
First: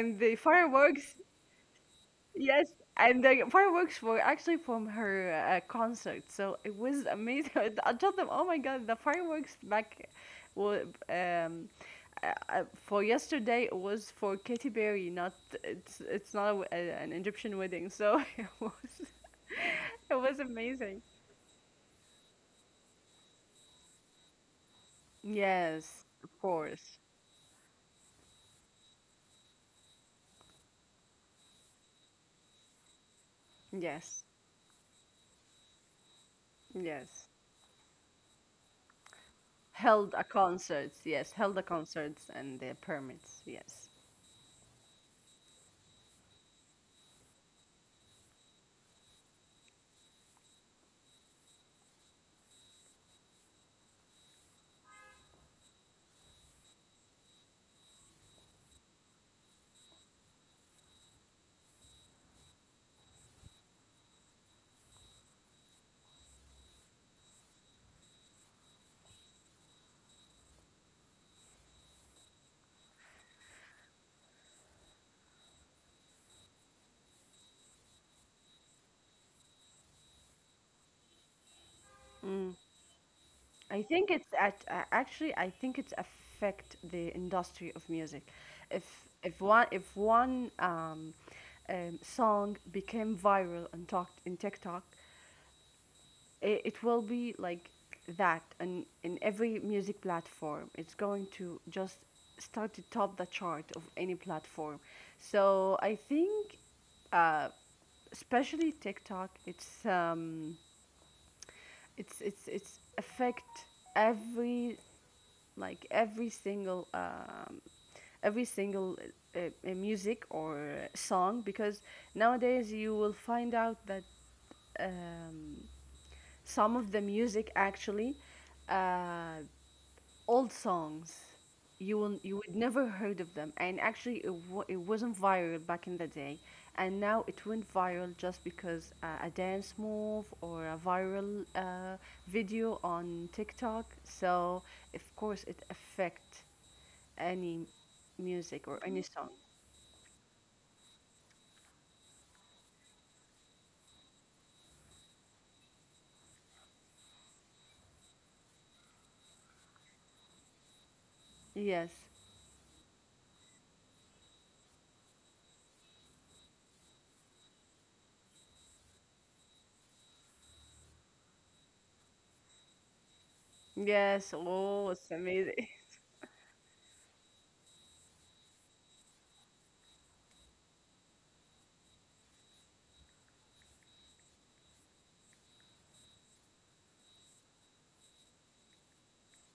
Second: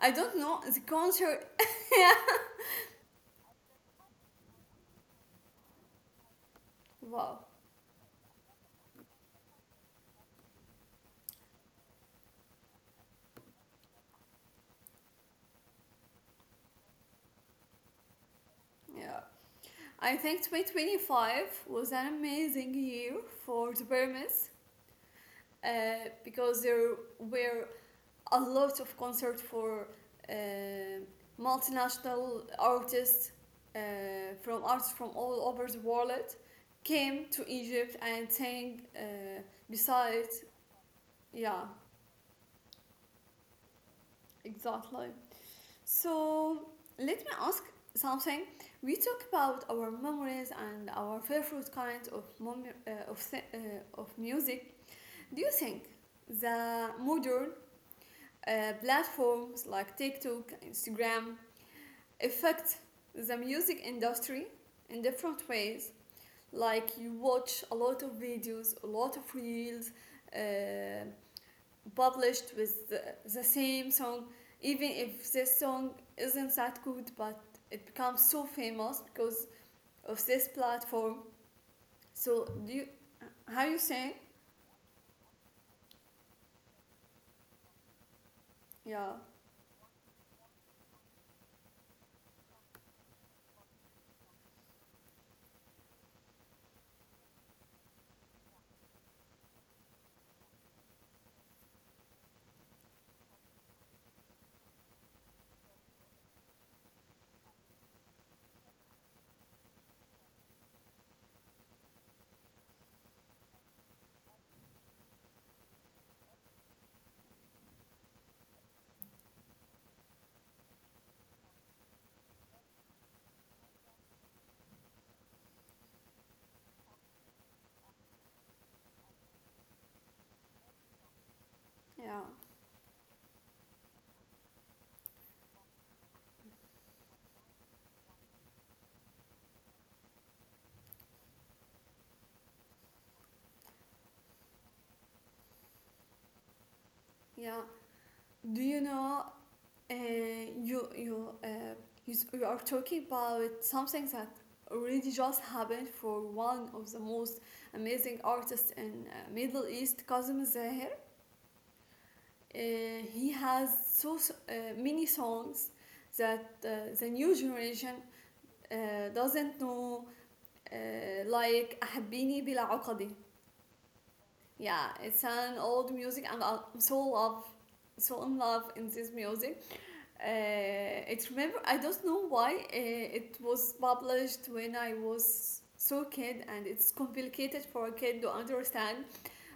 Speaker 1: I don't
Speaker 2: the
Speaker 1: know the
Speaker 2: fireworks.
Speaker 1: concert. Yeah.
Speaker 2: Yes, and the fireworks were actually from her concert, so it was
Speaker 1: Wow.
Speaker 2: amazing. I told them, "Oh my God, the fireworks back were, um, for yesterday it was for Katy Perry, not it's not a an Egyptian wedding." So it was
Speaker 1: Yeah. I think
Speaker 2: amazing.
Speaker 1: 2025 was an amazing year for the pyramids,
Speaker 2: Yes, of
Speaker 1: because there
Speaker 2: course.
Speaker 1: were a lot of concerts for uh, multinational artists, uh,
Speaker 2: Yes,
Speaker 1: from artists from all over the world, came
Speaker 2: yes.
Speaker 1: to Egypt and sang,
Speaker 2: Held a
Speaker 1: besides.
Speaker 2: concert. Yes,
Speaker 1: Yeah,
Speaker 2: held the concerts and the permits. Yes.
Speaker 1: exactly. So let me ask something. We talk about our memories and our favorite kinds of music. Do you think the modern platforms like TikTok, Instagram affect the music industry in different ways? Like, you watch a lot of videos, a lot of reels, uh, published with the same song, even if this song isn't that good, but it becomes so famous because of this platform. So
Speaker 2: Mm.
Speaker 1: do you— how you
Speaker 2: I
Speaker 1: say—
Speaker 2: think it's at, actually I think it's affect the industry of music. If
Speaker 1: yeah,
Speaker 2: one song became viral and talked in TikTok, it will be like that and in every music platform. It's going to just start to top the chart of any platform. So I think uh, especially TikTok, it's it's affect every, like every single, every single music or song, because nowadays you will find out that um, some of the music actually, uh, old songs you
Speaker 1: yeah,
Speaker 2: will you would never heard of them, and actually it wasn't viral back in the day, and now it went viral just because a dance move or a viral video on TikTok, so of course it affect
Speaker 1: yeah.
Speaker 2: any
Speaker 1: Do
Speaker 2: music
Speaker 1: you
Speaker 2: or any
Speaker 1: know,
Speaker 2: song.
Speaker 1: uh, you you uh, you are talking about something that already just happened for one of the most amazing artists in Middle East, Kazım Zahir.
Speaker 2: Yes.
Speaker 1: He has so, many songs that the new generation doesn't know, like أحبيني بلا عقدي.
Speaker 2: Yes.
Speaker 1: Yeah,
Speaker 2: Oh, it's
Speaker 1: it's an
Speaker 2: amazing.
Speaker 1: old music, and I'm so love, so in love in this music. It— remember, I don't know why, it was published when I was so kid, and it's complicated for a kid to understand.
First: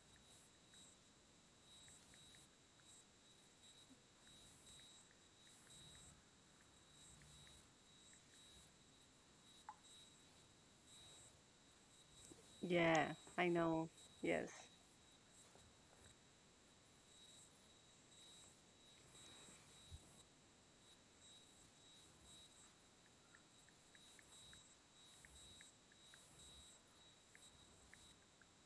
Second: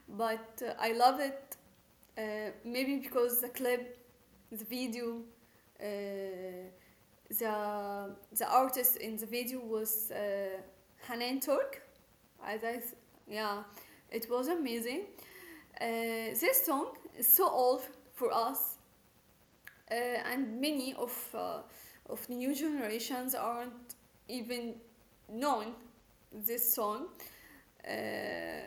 Speaker 1: But I love it. Maybe because the video, uh, the artist in the video was Hanan Turk, as I
Speaker 2: Yeah, I
Speaker 1: yeah,
Speaker 2: know.
Speaker 1: it was
Speaker 2: Yes.
Speaker 1: amazing. uh, this song is so old for us, and many of, of new generations aren't even known this song. uh,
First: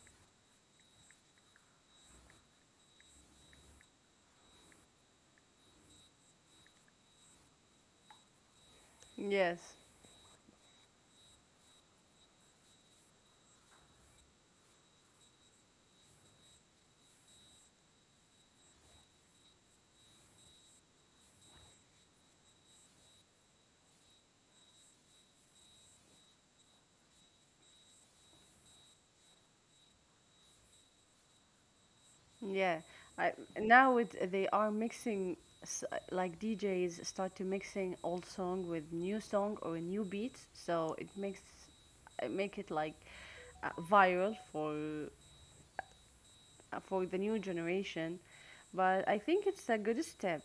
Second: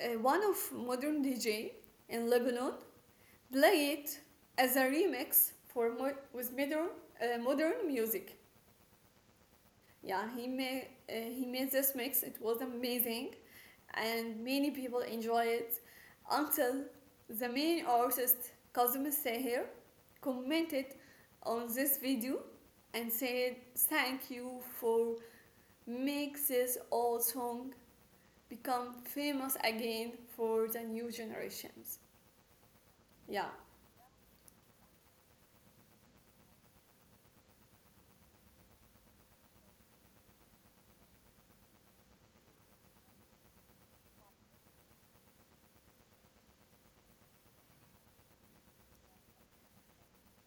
Speaker 1: One of modern DJ in Lebanon play it as a remix for with modern, modern music.
Speaker 2: Yes.
Speaker 1: Yeah, he made, he made this mix. It was amazing, and many people enjoy it. Until the main artist Kazım Seher commented on this video and said, "Thank you for making this old song become famous again for the new generations."
Speaker 2: Yeah. I
Speaker 1: Yeah,
Speaker 2: Now it they are mixing s- like DJs start to mixing old song with new song or new beats, so it makes it make it like viral for the new generation. But I think it's a good step.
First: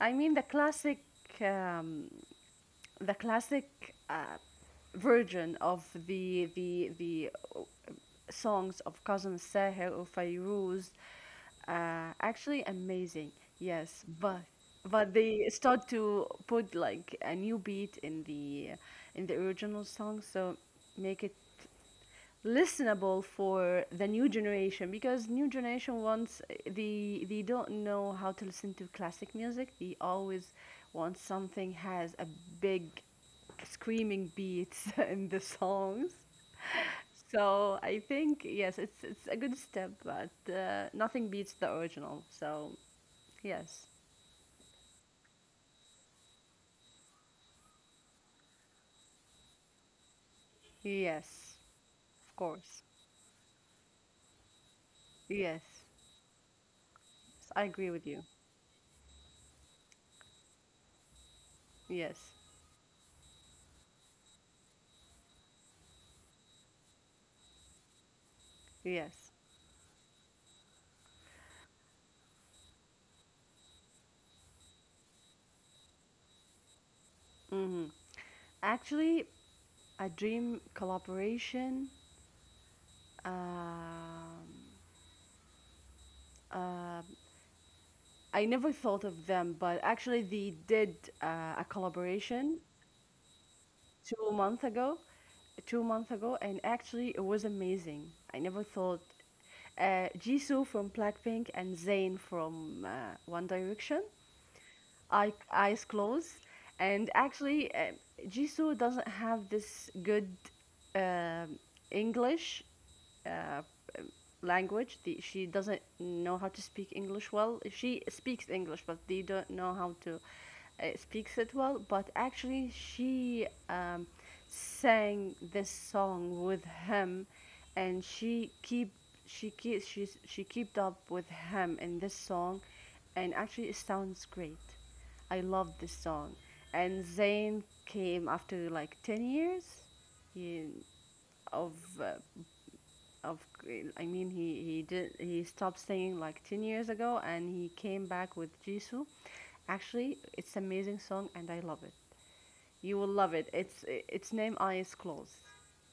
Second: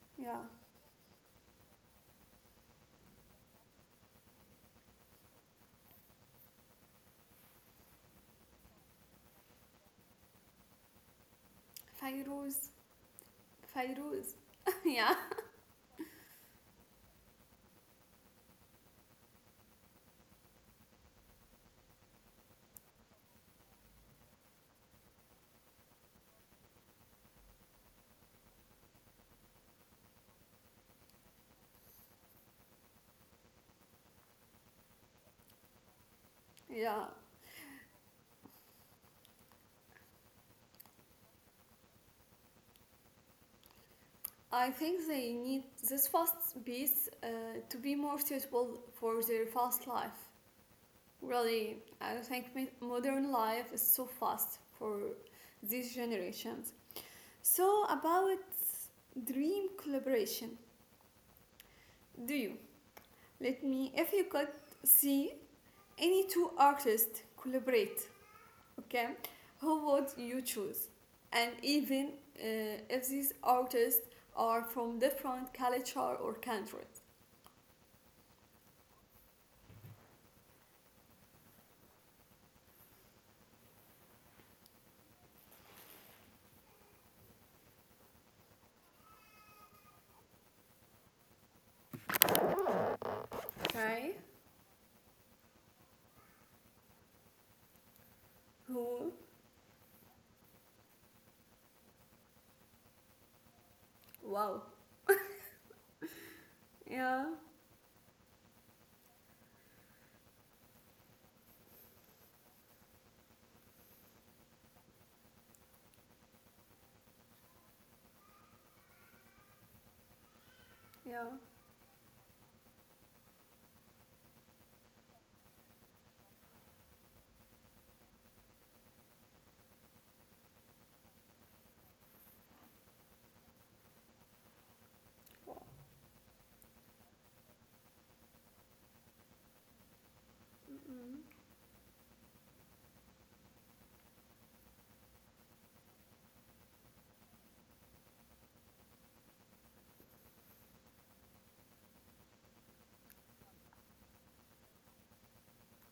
Speaker 2: I mean,
Speaker 1: yeah.
Speaker 2: the classic um, the classic uh, version of the songs of Kazım Saher or Fairuz, actually
Speaker 1: Fairuz.
Speaker 2: amazing. Yes,
Speaker 1: Fairuz.
Speaker 2: but
Speaker 1: Yeah.
Speaker 2: they start to put like a new beat in the original song, so make it listenable for the new generation, because new generation wants, they don't know how to listen to classic music. They always want something has a big screaming beats in the songs.
Speaker 1: Yeah.
Speaker 2: So I think yes, it's a good step, but nothing beats the original. So yes,
Speaker 1: I think they need this fast beats, to be more suitable for their fast life.
Speaker 2: yes,
Speaker 1: Really, I
Speaker 2: of
Speaker 1: think
Speaker 2: course,
Speaker 1: modern life is so fast for
Speaker 2: yes,
Speaker 1: these generations.
Speaker 2: I agree
Speaker 1: So,
Speaker 2: with you.
Speaker 1: about dream collaboration,
Speaker 2: Yes,
Speaker 1: do you? Let me, if you could see any two artists collaborate, okay,
Speaker 2: yes.
Speaker 1: who would you choose, and even uh, if these artists are from different culture or countries,
Speaker 2: Hmm. Actually, a dream collaboration. Um, uh, I never thought of them, but actually they did a collaboration
Speaker 1: okay,
Speaker 2: 2 months ago, 2 months ago, and actually it was amazing. I never thought
Speaker 1: who,
Speaker 2: Jisoo from Blackpink and Zayn from One Direction.
Speaker 1: wow,
Speaker 2: I, eyes closed, and
Speaker 1: yeah,
Speaker 2: actually Jisoo doesn't have this good um English uh, language. The, she doesn't know how to speak English well. She speaks English, but they don't know how to
Speaker 1: yeah,
Speaker 2: speaks it well. But actually, she sang this song with him, and she keep she keep she kept up with him in this song, and actually it sounds great. I
Speaker 1: wow,
Speaker 2: love this song. And Zayn came after like 10 years in,
Speaker 1: mhm,
Speaker 2: of uh, of I mean he did he stopped singing like 10 years ago, and he came back with Jisoo. Actually, it's amazing song and I love it. You will love it. It's its name Eyes Closed.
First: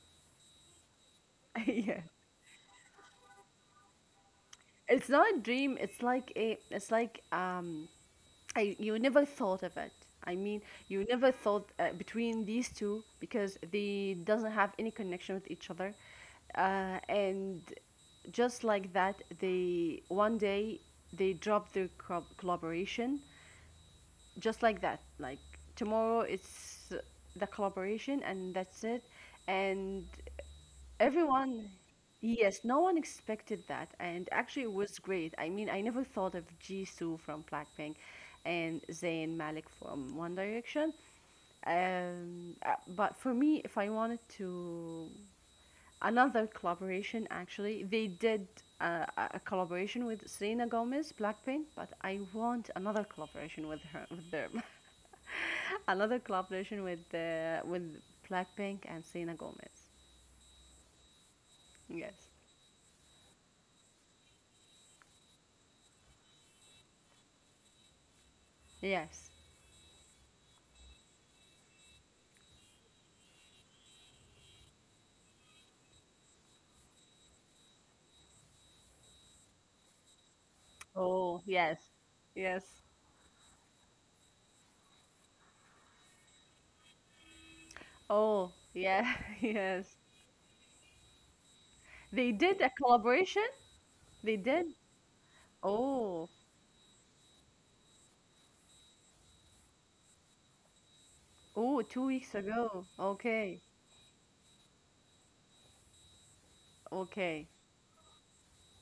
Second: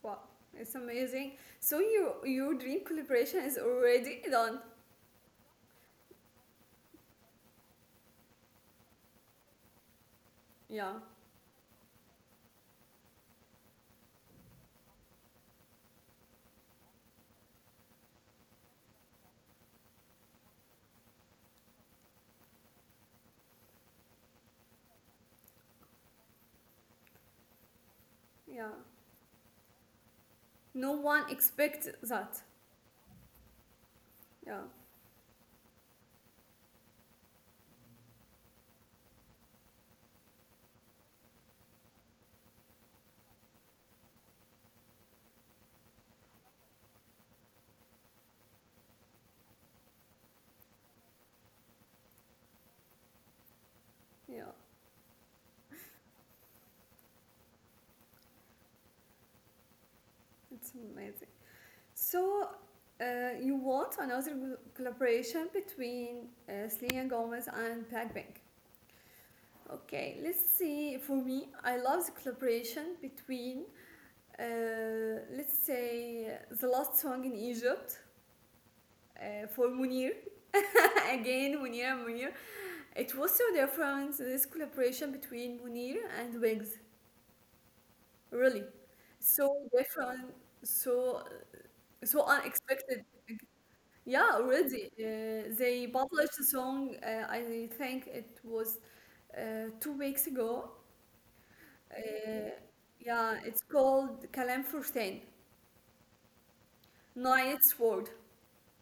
Speaker 1: wow. It's amazing. So
Speaker 2: Yeah.
Speaker 1: your dream collaboration is already done.
Speaker 2: It's not a dream. It's like a it's like I, you never thought of it. I mean,
Speaker 1: Yeah,
Speaker 2: you never thought between these two because they doesn't have any connection with each other, and just like that, they one day they drop their collaboration. Just like that, like tomorrow it's the collaboration, and
Speaker 1: yeah,
Speaker 2: that's it, and.
Speaker 1: no one
Speaker 2: Everyone,
Speaker 1: expects that.
Speaker 2: yes, no one expected that, and
Speaker 1: Yeah,
Speaker 2: actually it was great. I mean, I never thought of Jisoo from Blackpink and Zayn Malik from One Direction. But for me, if I wanted to another collaboration, actually, they did a collaboration with Selena Gomez, Blackpink, but I want another collaboration with her, with
Speaker 1: yeah,
Speaker 2: them, another collaboration with Blackpink and Selena Gomez.
Speaker 1: it's amazing.
Speaker 2: Yes,
Speaker 1: So, you want another collaboration between Selena Gomez and Blackpink.
Speaker 2: yes.
Speaker 1: Okay, let's see. For me, I love the collaboration between, let's say, the last song in Egypt, for Munir.
Speaker 2: Oh,
Speaker 1: Again,
Speaker 2: yes.
Speaker 1: Munir and Munir.
Speaker 2: Yes.
Speaker 1: It was so different, this collaboration between Munir and Wigs.
Speaker 2: Oh,
Speaker 1: Really.
Speaker 2: yeah.
Speaker 1: So
Speaker 2: Yes.
Speaker 1: different, so,
Speaker 2: They
Speaker 1: so
Speaker 2: did a
Speaker 1: unexpected.
Speaker 2: collaboration? They
Speaker 1: Yeah,
Speaker 2: did?
Speaker 1: already. They
Speaker 2: Oh.
Speaker 1: published the song, I think it was 2 weeks ago.
Speaker 2: Oh, 2 weeks
Speaker 1: Uh,
Speaker 2: ago.
Speaker 1: yeah, it's
Speaker 2: Okay.
Speaker 1: called Kalam Furtain,
Speaker 2: Okay.
Speaker 1: Night's Word.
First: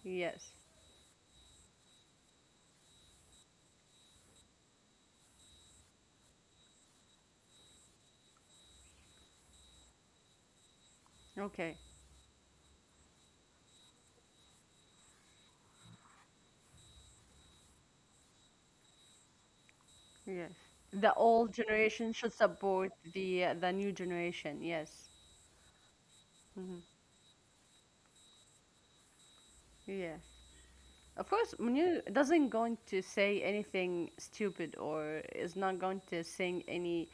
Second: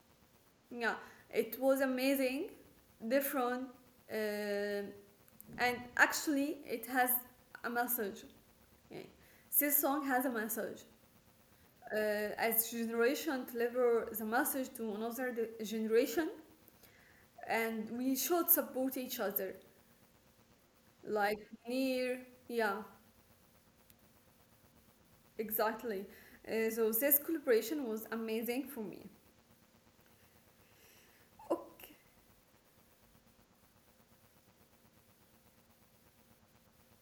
Speaker 2: Yes.
Speaker 1: Yeah, it was amazing, different, uh, and actually, it has a message. Yeah. This song has a message.
Speaker 2: Okay.
Speaker 1: As generation deliver the message to another generation, and we should support each other,
Speaker 2: Yes. The
Speaker 1: like
Speaker 2: old generation
Speaker 1: near,
Speaker 2: should
Speaker 1: yeah,
Speaker 2: support the new generation. Yes.
Speaker 1: exactly.
Speaker 2: Hmm.
Speaker 1: So this collaboration was amazing for me.
Speaker 2: Yes. Of course,
Speaker 1: Okay.
Speaker 2: Munir doesn't going to say anything stupid, or is not going to sing any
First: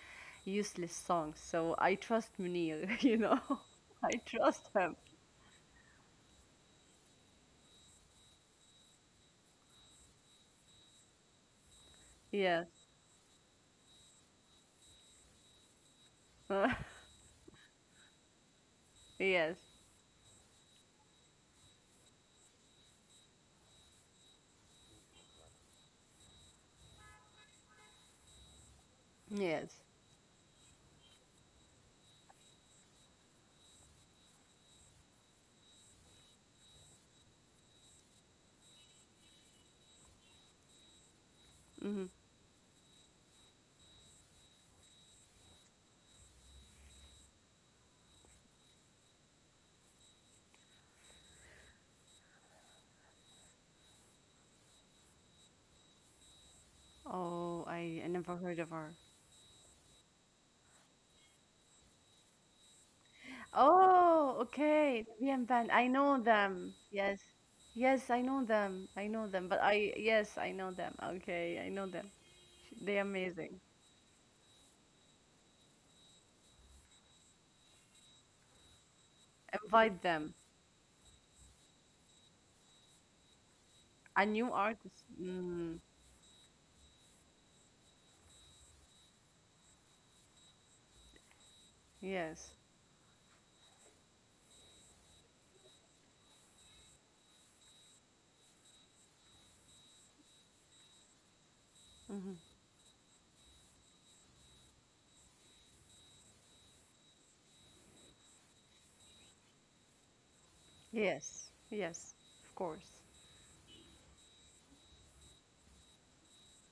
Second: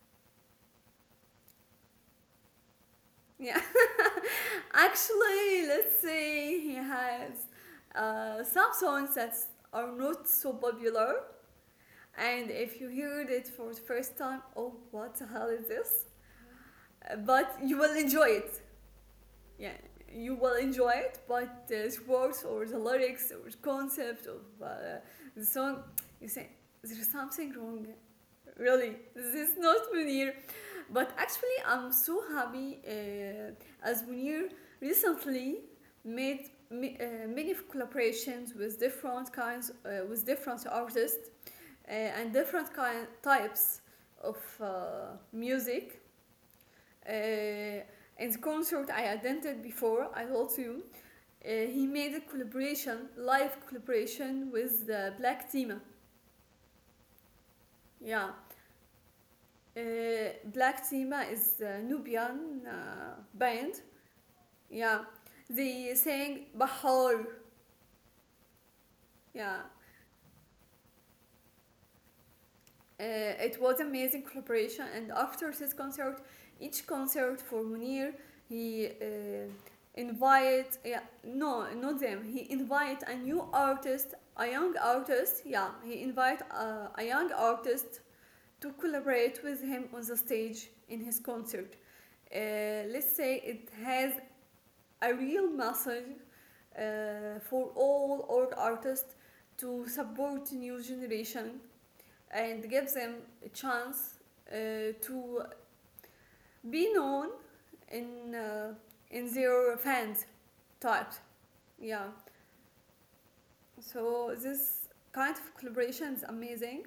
Speaker 2: useless songs. So I trust Munir, you know.
Speaker 1: Yeah.
Speaker 2: I trust him.
Speaker 1: Actually, let's say, he has some songs that are not so popular, and
Speaker 2: Yes.
Speaker 1: if you heard it for the first time, oh, what the hell is this. But you will enjoy it.
Speaker 2: Yes.
Speaker 1: Yeah, you will enjoy it, but the words or the lyrics or the concept of the song, you say there's something wrong, really, this is not
Speaker 2: Yes.
Speaker 1: Munir. But actually, I'm so happy, as Munir recently made, many collaborations with different kinds, with different artists,
Speaker 2: Mhm.
Speaker 1: and different kind types of music. In the concert I attended before, I told you, he made a collaboration, live collaboration, with the Black Team.
Speaker 2: Oh, I
Speaker 1: Yeah.
Speaker 2: never heard of her.
Speaker 1: Black Tima is a Nubian band.
Speaker 2: Oh,
Speaker 1: Yeah,
Speaker 2: okay. The BM band.
Speaker 1: they
Speaker 2: I know
Speaker 1: sang
Speaker 2: them.
Speaker 1: Bahar.
Speaker 2: Yes. Yes, I know them.
Speaker 1: Yeah,
Speaker 2: But I, yes, I know them. Okay, I know them. They're
Speaker 1: uh, it
Speaker 2: amazing.
Speaker 1: was amazing collaboration. And after this concert, each concert for Munir, he
Speaker 2: Invite them.
Speaker 1: invite— yeah, no, not them. He invite a new artist,
Speaker 2: A
Speaker 1: a
Speaker 2: new
Speaker 1: young
Speaker 2: artist.
Speaker 1: artist. Yeah,
Speaker 2: Mm,
Speaker 1: he invite a young artist to collaborate with him on the stage in his concert.
Speaker 2: yes.
Speaker 1: Let's say, it has a real message for all old artists to support new generation
Speaker 2: Hmm.
Speaker 1: and give them a chance to be known in, in their fans types.
Speaker 2: Yes.
Speaker 1: Yeah.
Speaker 2: Yes. Of course.
Speaker 1: So this kind of collaboration is amazing.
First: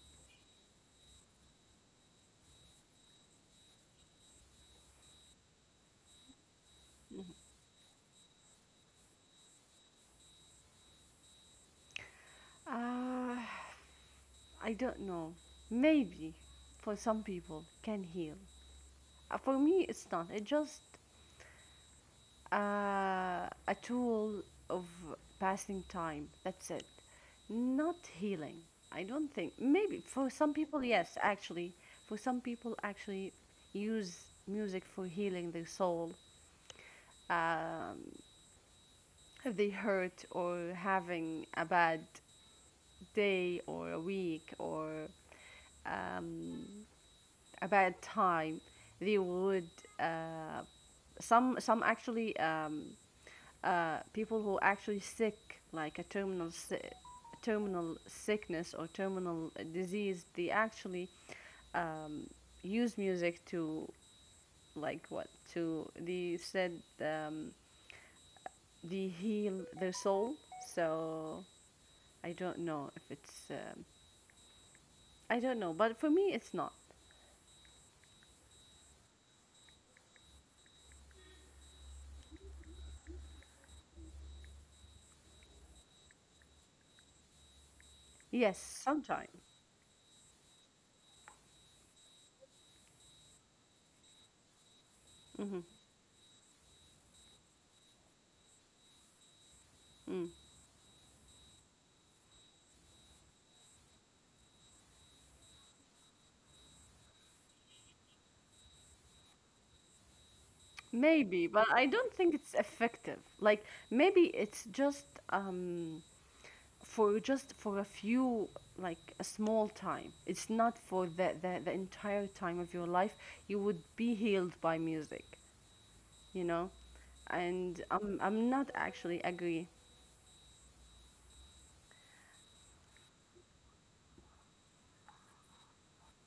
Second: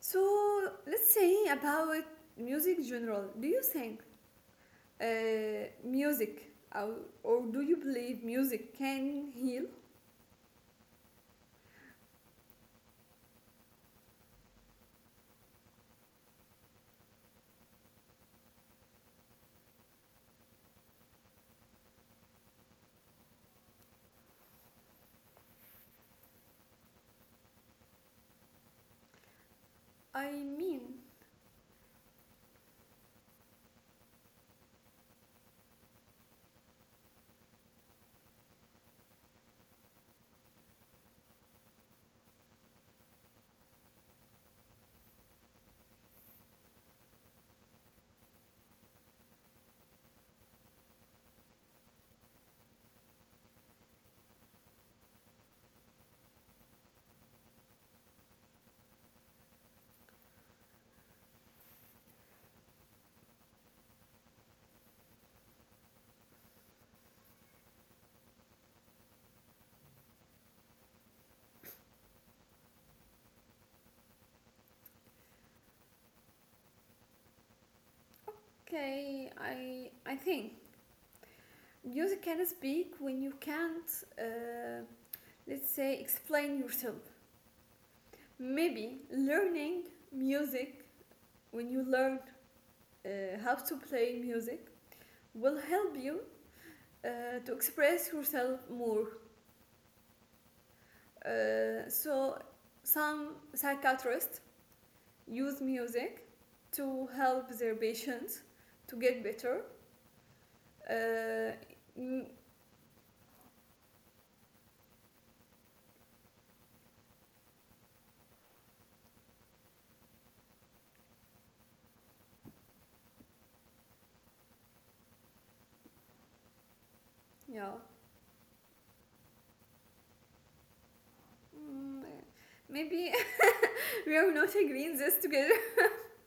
Speaker 1: So let's say about music general. Do you think uh, music or,
Speaker 2: Mhm.
Speaker 1: or do you believe music can heal?
Speaker 2: Uh, I don't know. Maybe for some people can heal. For me, it's not. It just a tool of passing time. That's it. Not healing. I don't think. Maybe for
Speaker 1: I
Speaker 2: some people,
Speaker 1: mean,
Speaker 2: yes, actually. For some people, actually use music for healing their soul. Um, if they hurt or having a bad day or a week or um, about time they would uh, some actually people who actually sick like a terminal sickness or terminal disease they actually um, use music to like what to they said, um, they heal their soul, so I don't know if it's I don't know, but for me it's not.
Speaker 1: okay, I think music can speak when you can't, let's say, explain yourself.
Speaker 2: Yes,
Speaker 1: Maybe
Speaker 2: sometimes.
Speaker 1: learning music, when you learn how to play music, will help you to express yourself more.
Speaker 2: Hmm.
Speaker 1: So some psychiatrists use music to help their patients to get better.
Speaker 2: Maybe,
Speaker 1: Uh,
Speaker 2: but I don't
Speaker 1: mm,
Speaker 2: think it's effective. Like maybe it's just for just for a few, like a small time. It's not for the entire time of your life. You would be healed by music, you know?
Speaker 1: yeah.
Speaker 2: And I'm not actually agree.
Speaker 1: Mm, maybe we are not agreeing this together.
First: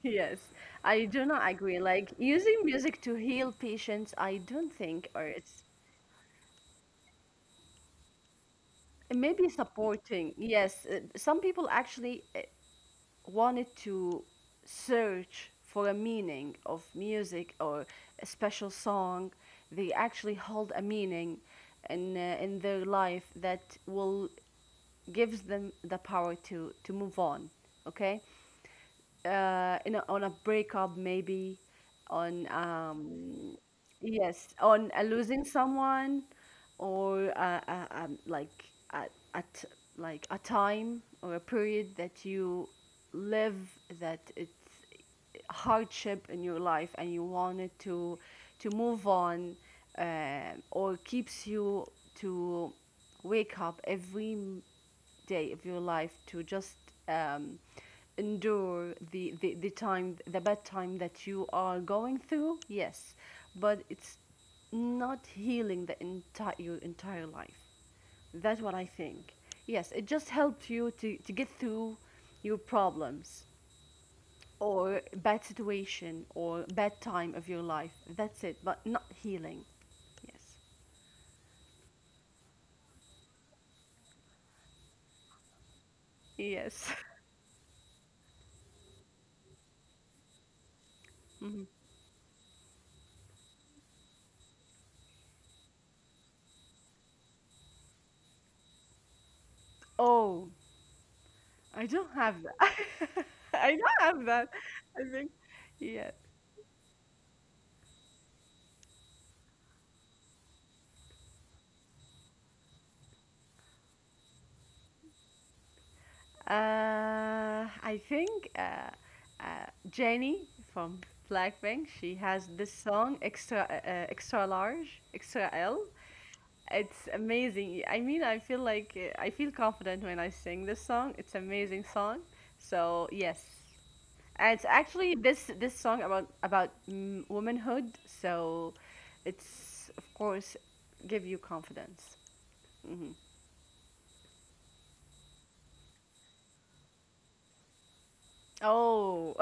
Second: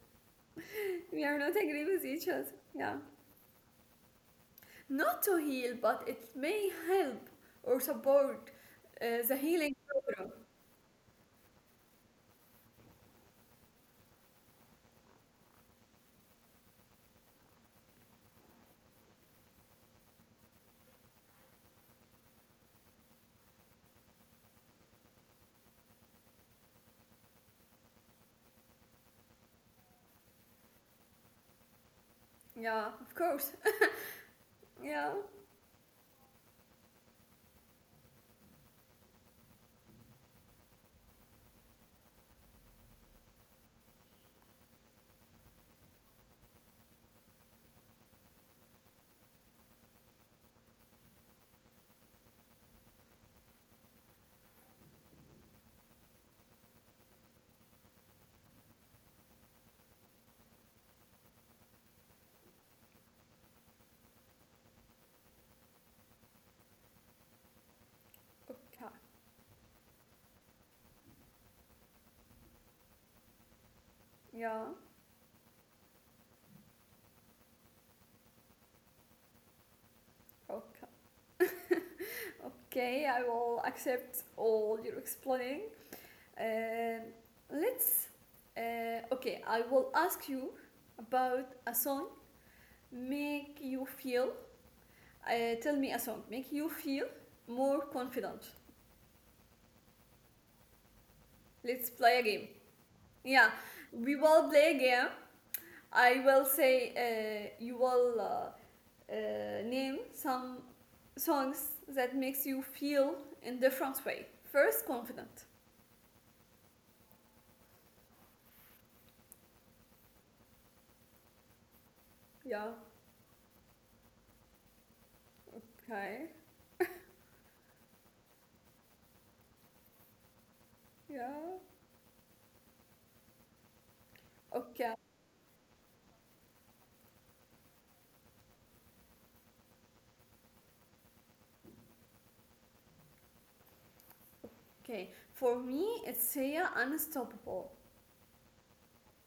Speaker 2: Yes, I
Speaker 1: We
Speaker 2: do
Speaker 1: are
Speaker 2: not
Speaker 1: not
Speaker 2: agree.
Speaker 1: agreeing with
Speaker 2: Like
Speaker 1: each other.
Speaker 2: using
Speaker 1: Yeah.
Speaker 2: music to heal patients, I don't think,
Speaker 1: Not
Speaker 2: or
Speaker 1: to
Speaker 2: it's
Speaker 1: heal, but it may help or support the
Speaker 2: maybe
Speaker 1: healing program.
Speaker 2: supporting. Yes, some people actually wanted to search for a meaning of music or a special song, they actually hold a meaning in their life that will gives them the power to move on. Okay? Uh, in on a breakup maybe, on
Speaker 1: Yeah, of course.
Speaker 2: yes, on
Speaker 1: Yeah.
Speaker 2: losing someone or like at like a time or a period that you live that it's hardship in your life and you wanted to move on, or keeps you to wake up every day of your life to just um, endure the time, the bad time that you are going through, yes, but it's not healing the entire your entire life. That's what I
Speaker 1: Okay.
Speaker 2: think. Yes, it just helps you to get through your problems
Speaker 1: Yeah.
Speaker 2: or bad situation or bad time of your life. That's it, but not healing. Yes.
Speaker 1: Okay. Okay, I will accept all your explaining.
Speaker 2: Yes.
Speaker 1: Um, let's. Okay, I will ask you about
Speaker 2: Mhm.
Speaker 1: a song make you feel. Tell me a song make you feel more confident.
Speaker 2: Oh, I
Speaker 1: Let's
Speaker 2: don't
Speaker 1: play a
Speaker 2: have
Speaker 1: game.
Speaker 2: that.
Speaker 1: Yeah,
Speaker 2: I don't
Speaker 1: we
Speaker 2: have that.
Speaker 1: will play a
Speaker 2: I
Speaker 1: game.
Speaker 2: think, yeah.
Speaker 1: I will say, you will name some songs that makes you feel in different way. First, confident.
Speaker 2: I think Jennie from Blackpink, she has this
Speaker 1: Yeah.
Speaker 2: song extra extra large, extra L.
Speaker 1: Okay.
Speaker 2: It's amazing. I mean, I feel like I feel confident when I sing this song. It's
Speaker 1: Yeah.
Speaker 2: amazing song. So yes, and it's
Speaker 1: Okay.
Speaker 2: actually this song about mm, womanhood. So it's of course give you confidence. Hmm.
Speaker 1: Okay. For me, it's Sia Unstoppable.
Speaker 2: Oh,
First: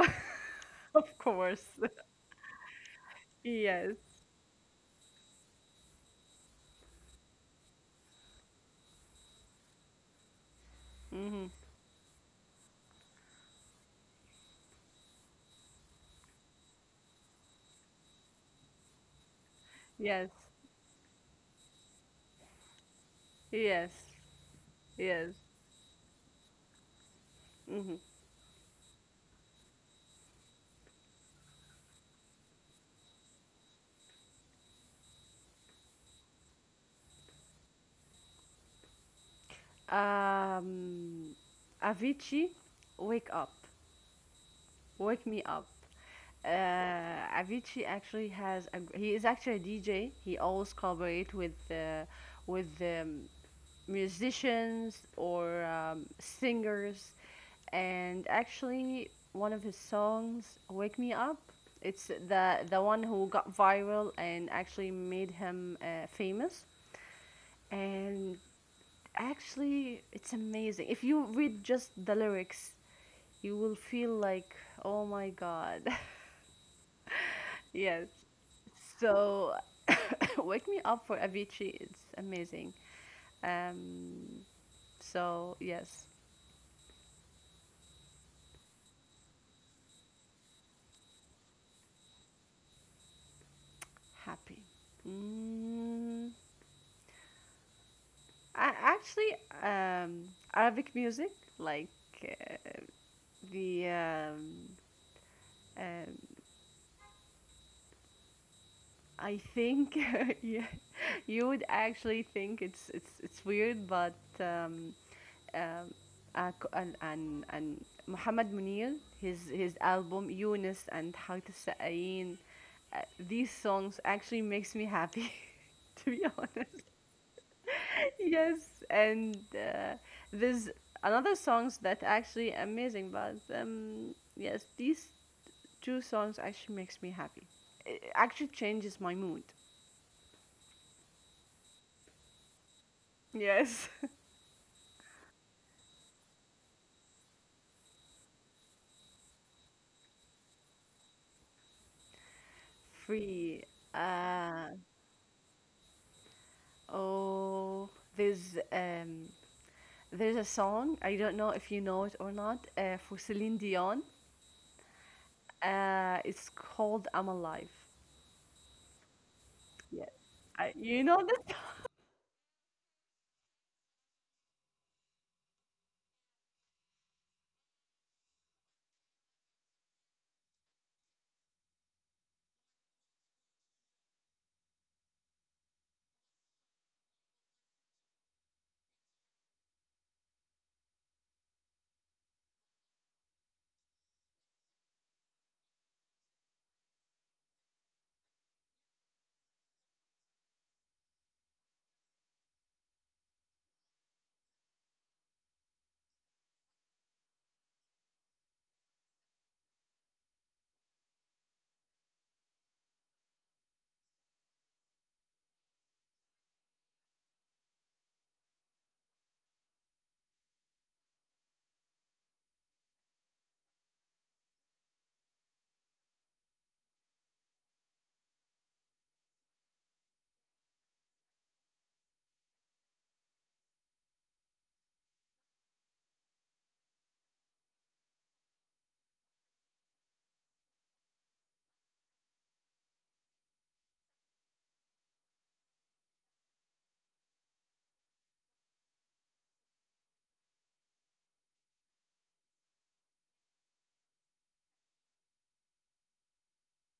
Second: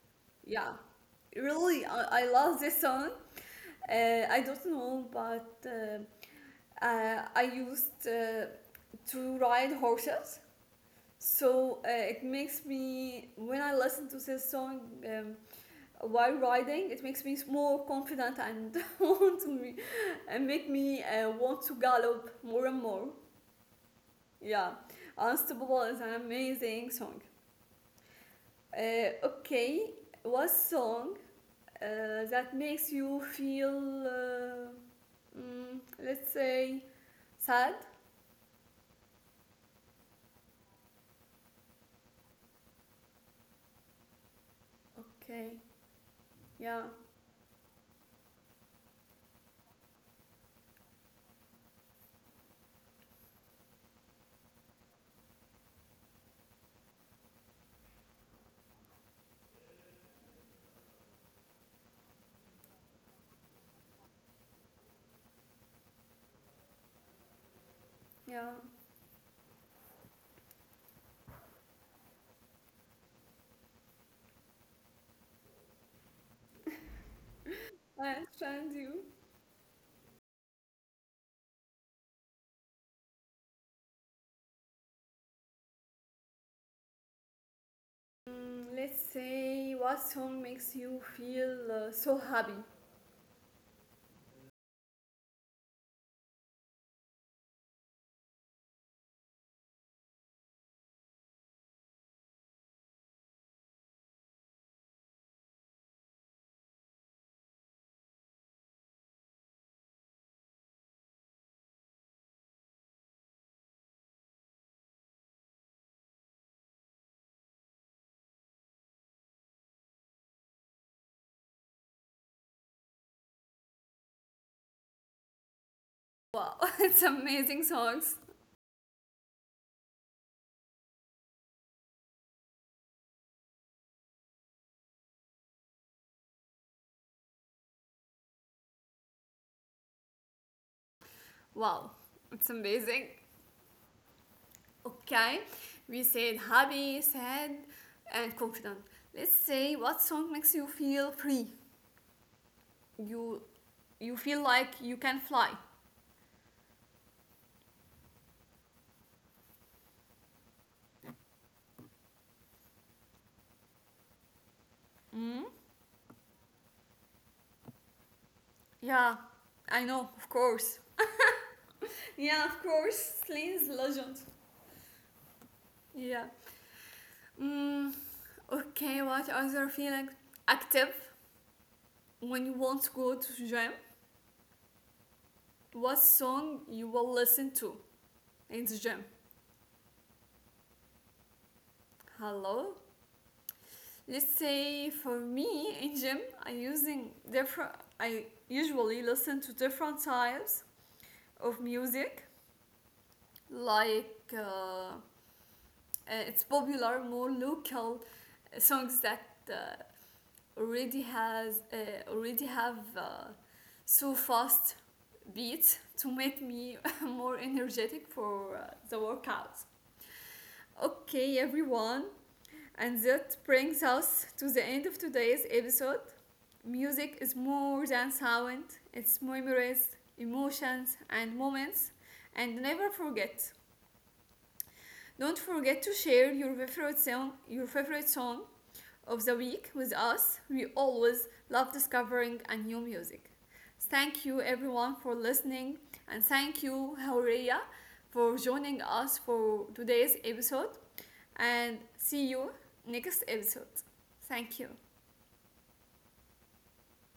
Speaker 1: Yeah.
Speaker 2: of course.
Speaker 1: Really, I love this song.
Speaker 2: Yes.
Speaker 1: I don't know, but I used to ride horses.
Speaker 2: Hmm.
Speaker 1: So it makes me, when I listen to this song, um, while riding, it makes me more confident and want to me,
Speaker 2: Yes.
Speaker 1: and make me want to gallop more and more.
Speaker 2: Yes.
Speaker 1: Yeah,
Speaker 2: Yes.
Speaker 1: Unstoppable is an amazing song.
Speaker 2: Hmm.
Speaker 1: Okay, what song that makes you feel, let's say, sad?
Speaker 2: Um, Avicii, wake up, wake me
Speaker 1: Okay,
Speaker 2: up.
Speaker 1: yeah,
Speaker 2: Avicii actually has a, he is actually a DJ. He always collaborate with musicians or singers. And actually, one of his songs, "Wake Me Up," it's the one who got viral and actually made him famous.
Speaker 1: yeah,
Speaker 2: And actually, it's amazing. If you read just the lyrics, you will feel like, "Oh my God!"
Speaker 1: I
Speaker 2: Yes.
Speaker 1: understand you.
Speaker 2: So, "Wake Me Up" for Avicii, it's amazing. Um, so yes.
Speaker 1: Mm, let's say, what song makes you feel so happy?
Speaker 2: Happy. Mm, I actually um, Arabic music, like uh, the um, I think, yeah, you would actually think it's it's weird, but um, um, and Muhammad Munir, his album Yunus and Heart Sa'ayin, these songs actually makes me happy, to be
Speaker 1: Wow,
Speaker 2: honest.
Speaker 1: it's amazing songs.
Speaker 2: Yes, and there's another songs that actually amazing, but yes, these two songs actually makes me happy. It actually changes my mood.
Speaker 1: Wow, it's amazing.
Speaker 2: Yes,
Speaker 1: Okay, we said happy, sad, and confident. Let's say, what song makes you feel free? You
Speaker 2: free.
Speaker 1: you feel like
Speaker 2: Uh,
Speaker 1: you can fly.
Speaker 2: oh, there's um, there's a song I don't know if you know it or not for Celine Dion.
Speaker 1: Mm?
Speaker 2: It's called "I'm Alive."
Speaker 1: Yeah, I know,
Speaker 2: Yeah,
Speaker 1: of course.
Speaker 2: I, you know this.
Speaker 1: Yeah, of course, Slane's legend. Yeah. Mm, okay, what other feeling? Active, when you won't go to gym, what song you will listen to in the gym? Hello. Let's say for me in gym, I using different. I usually listen to different types of music, like, it's popular more local songs that uh, already have so fast beat to make me more energetic for the workout. Okay, everyone, and that brings us to the end of today's episode. Music is more than sound, it's memories, emotions, and moments. And never forget, don't forget to share your favorite song of the week with us. We always love discovering a new music. Thank you everyone for listening, and thank you Hauria for joining us for today's episode, and see you next episode. Thank you.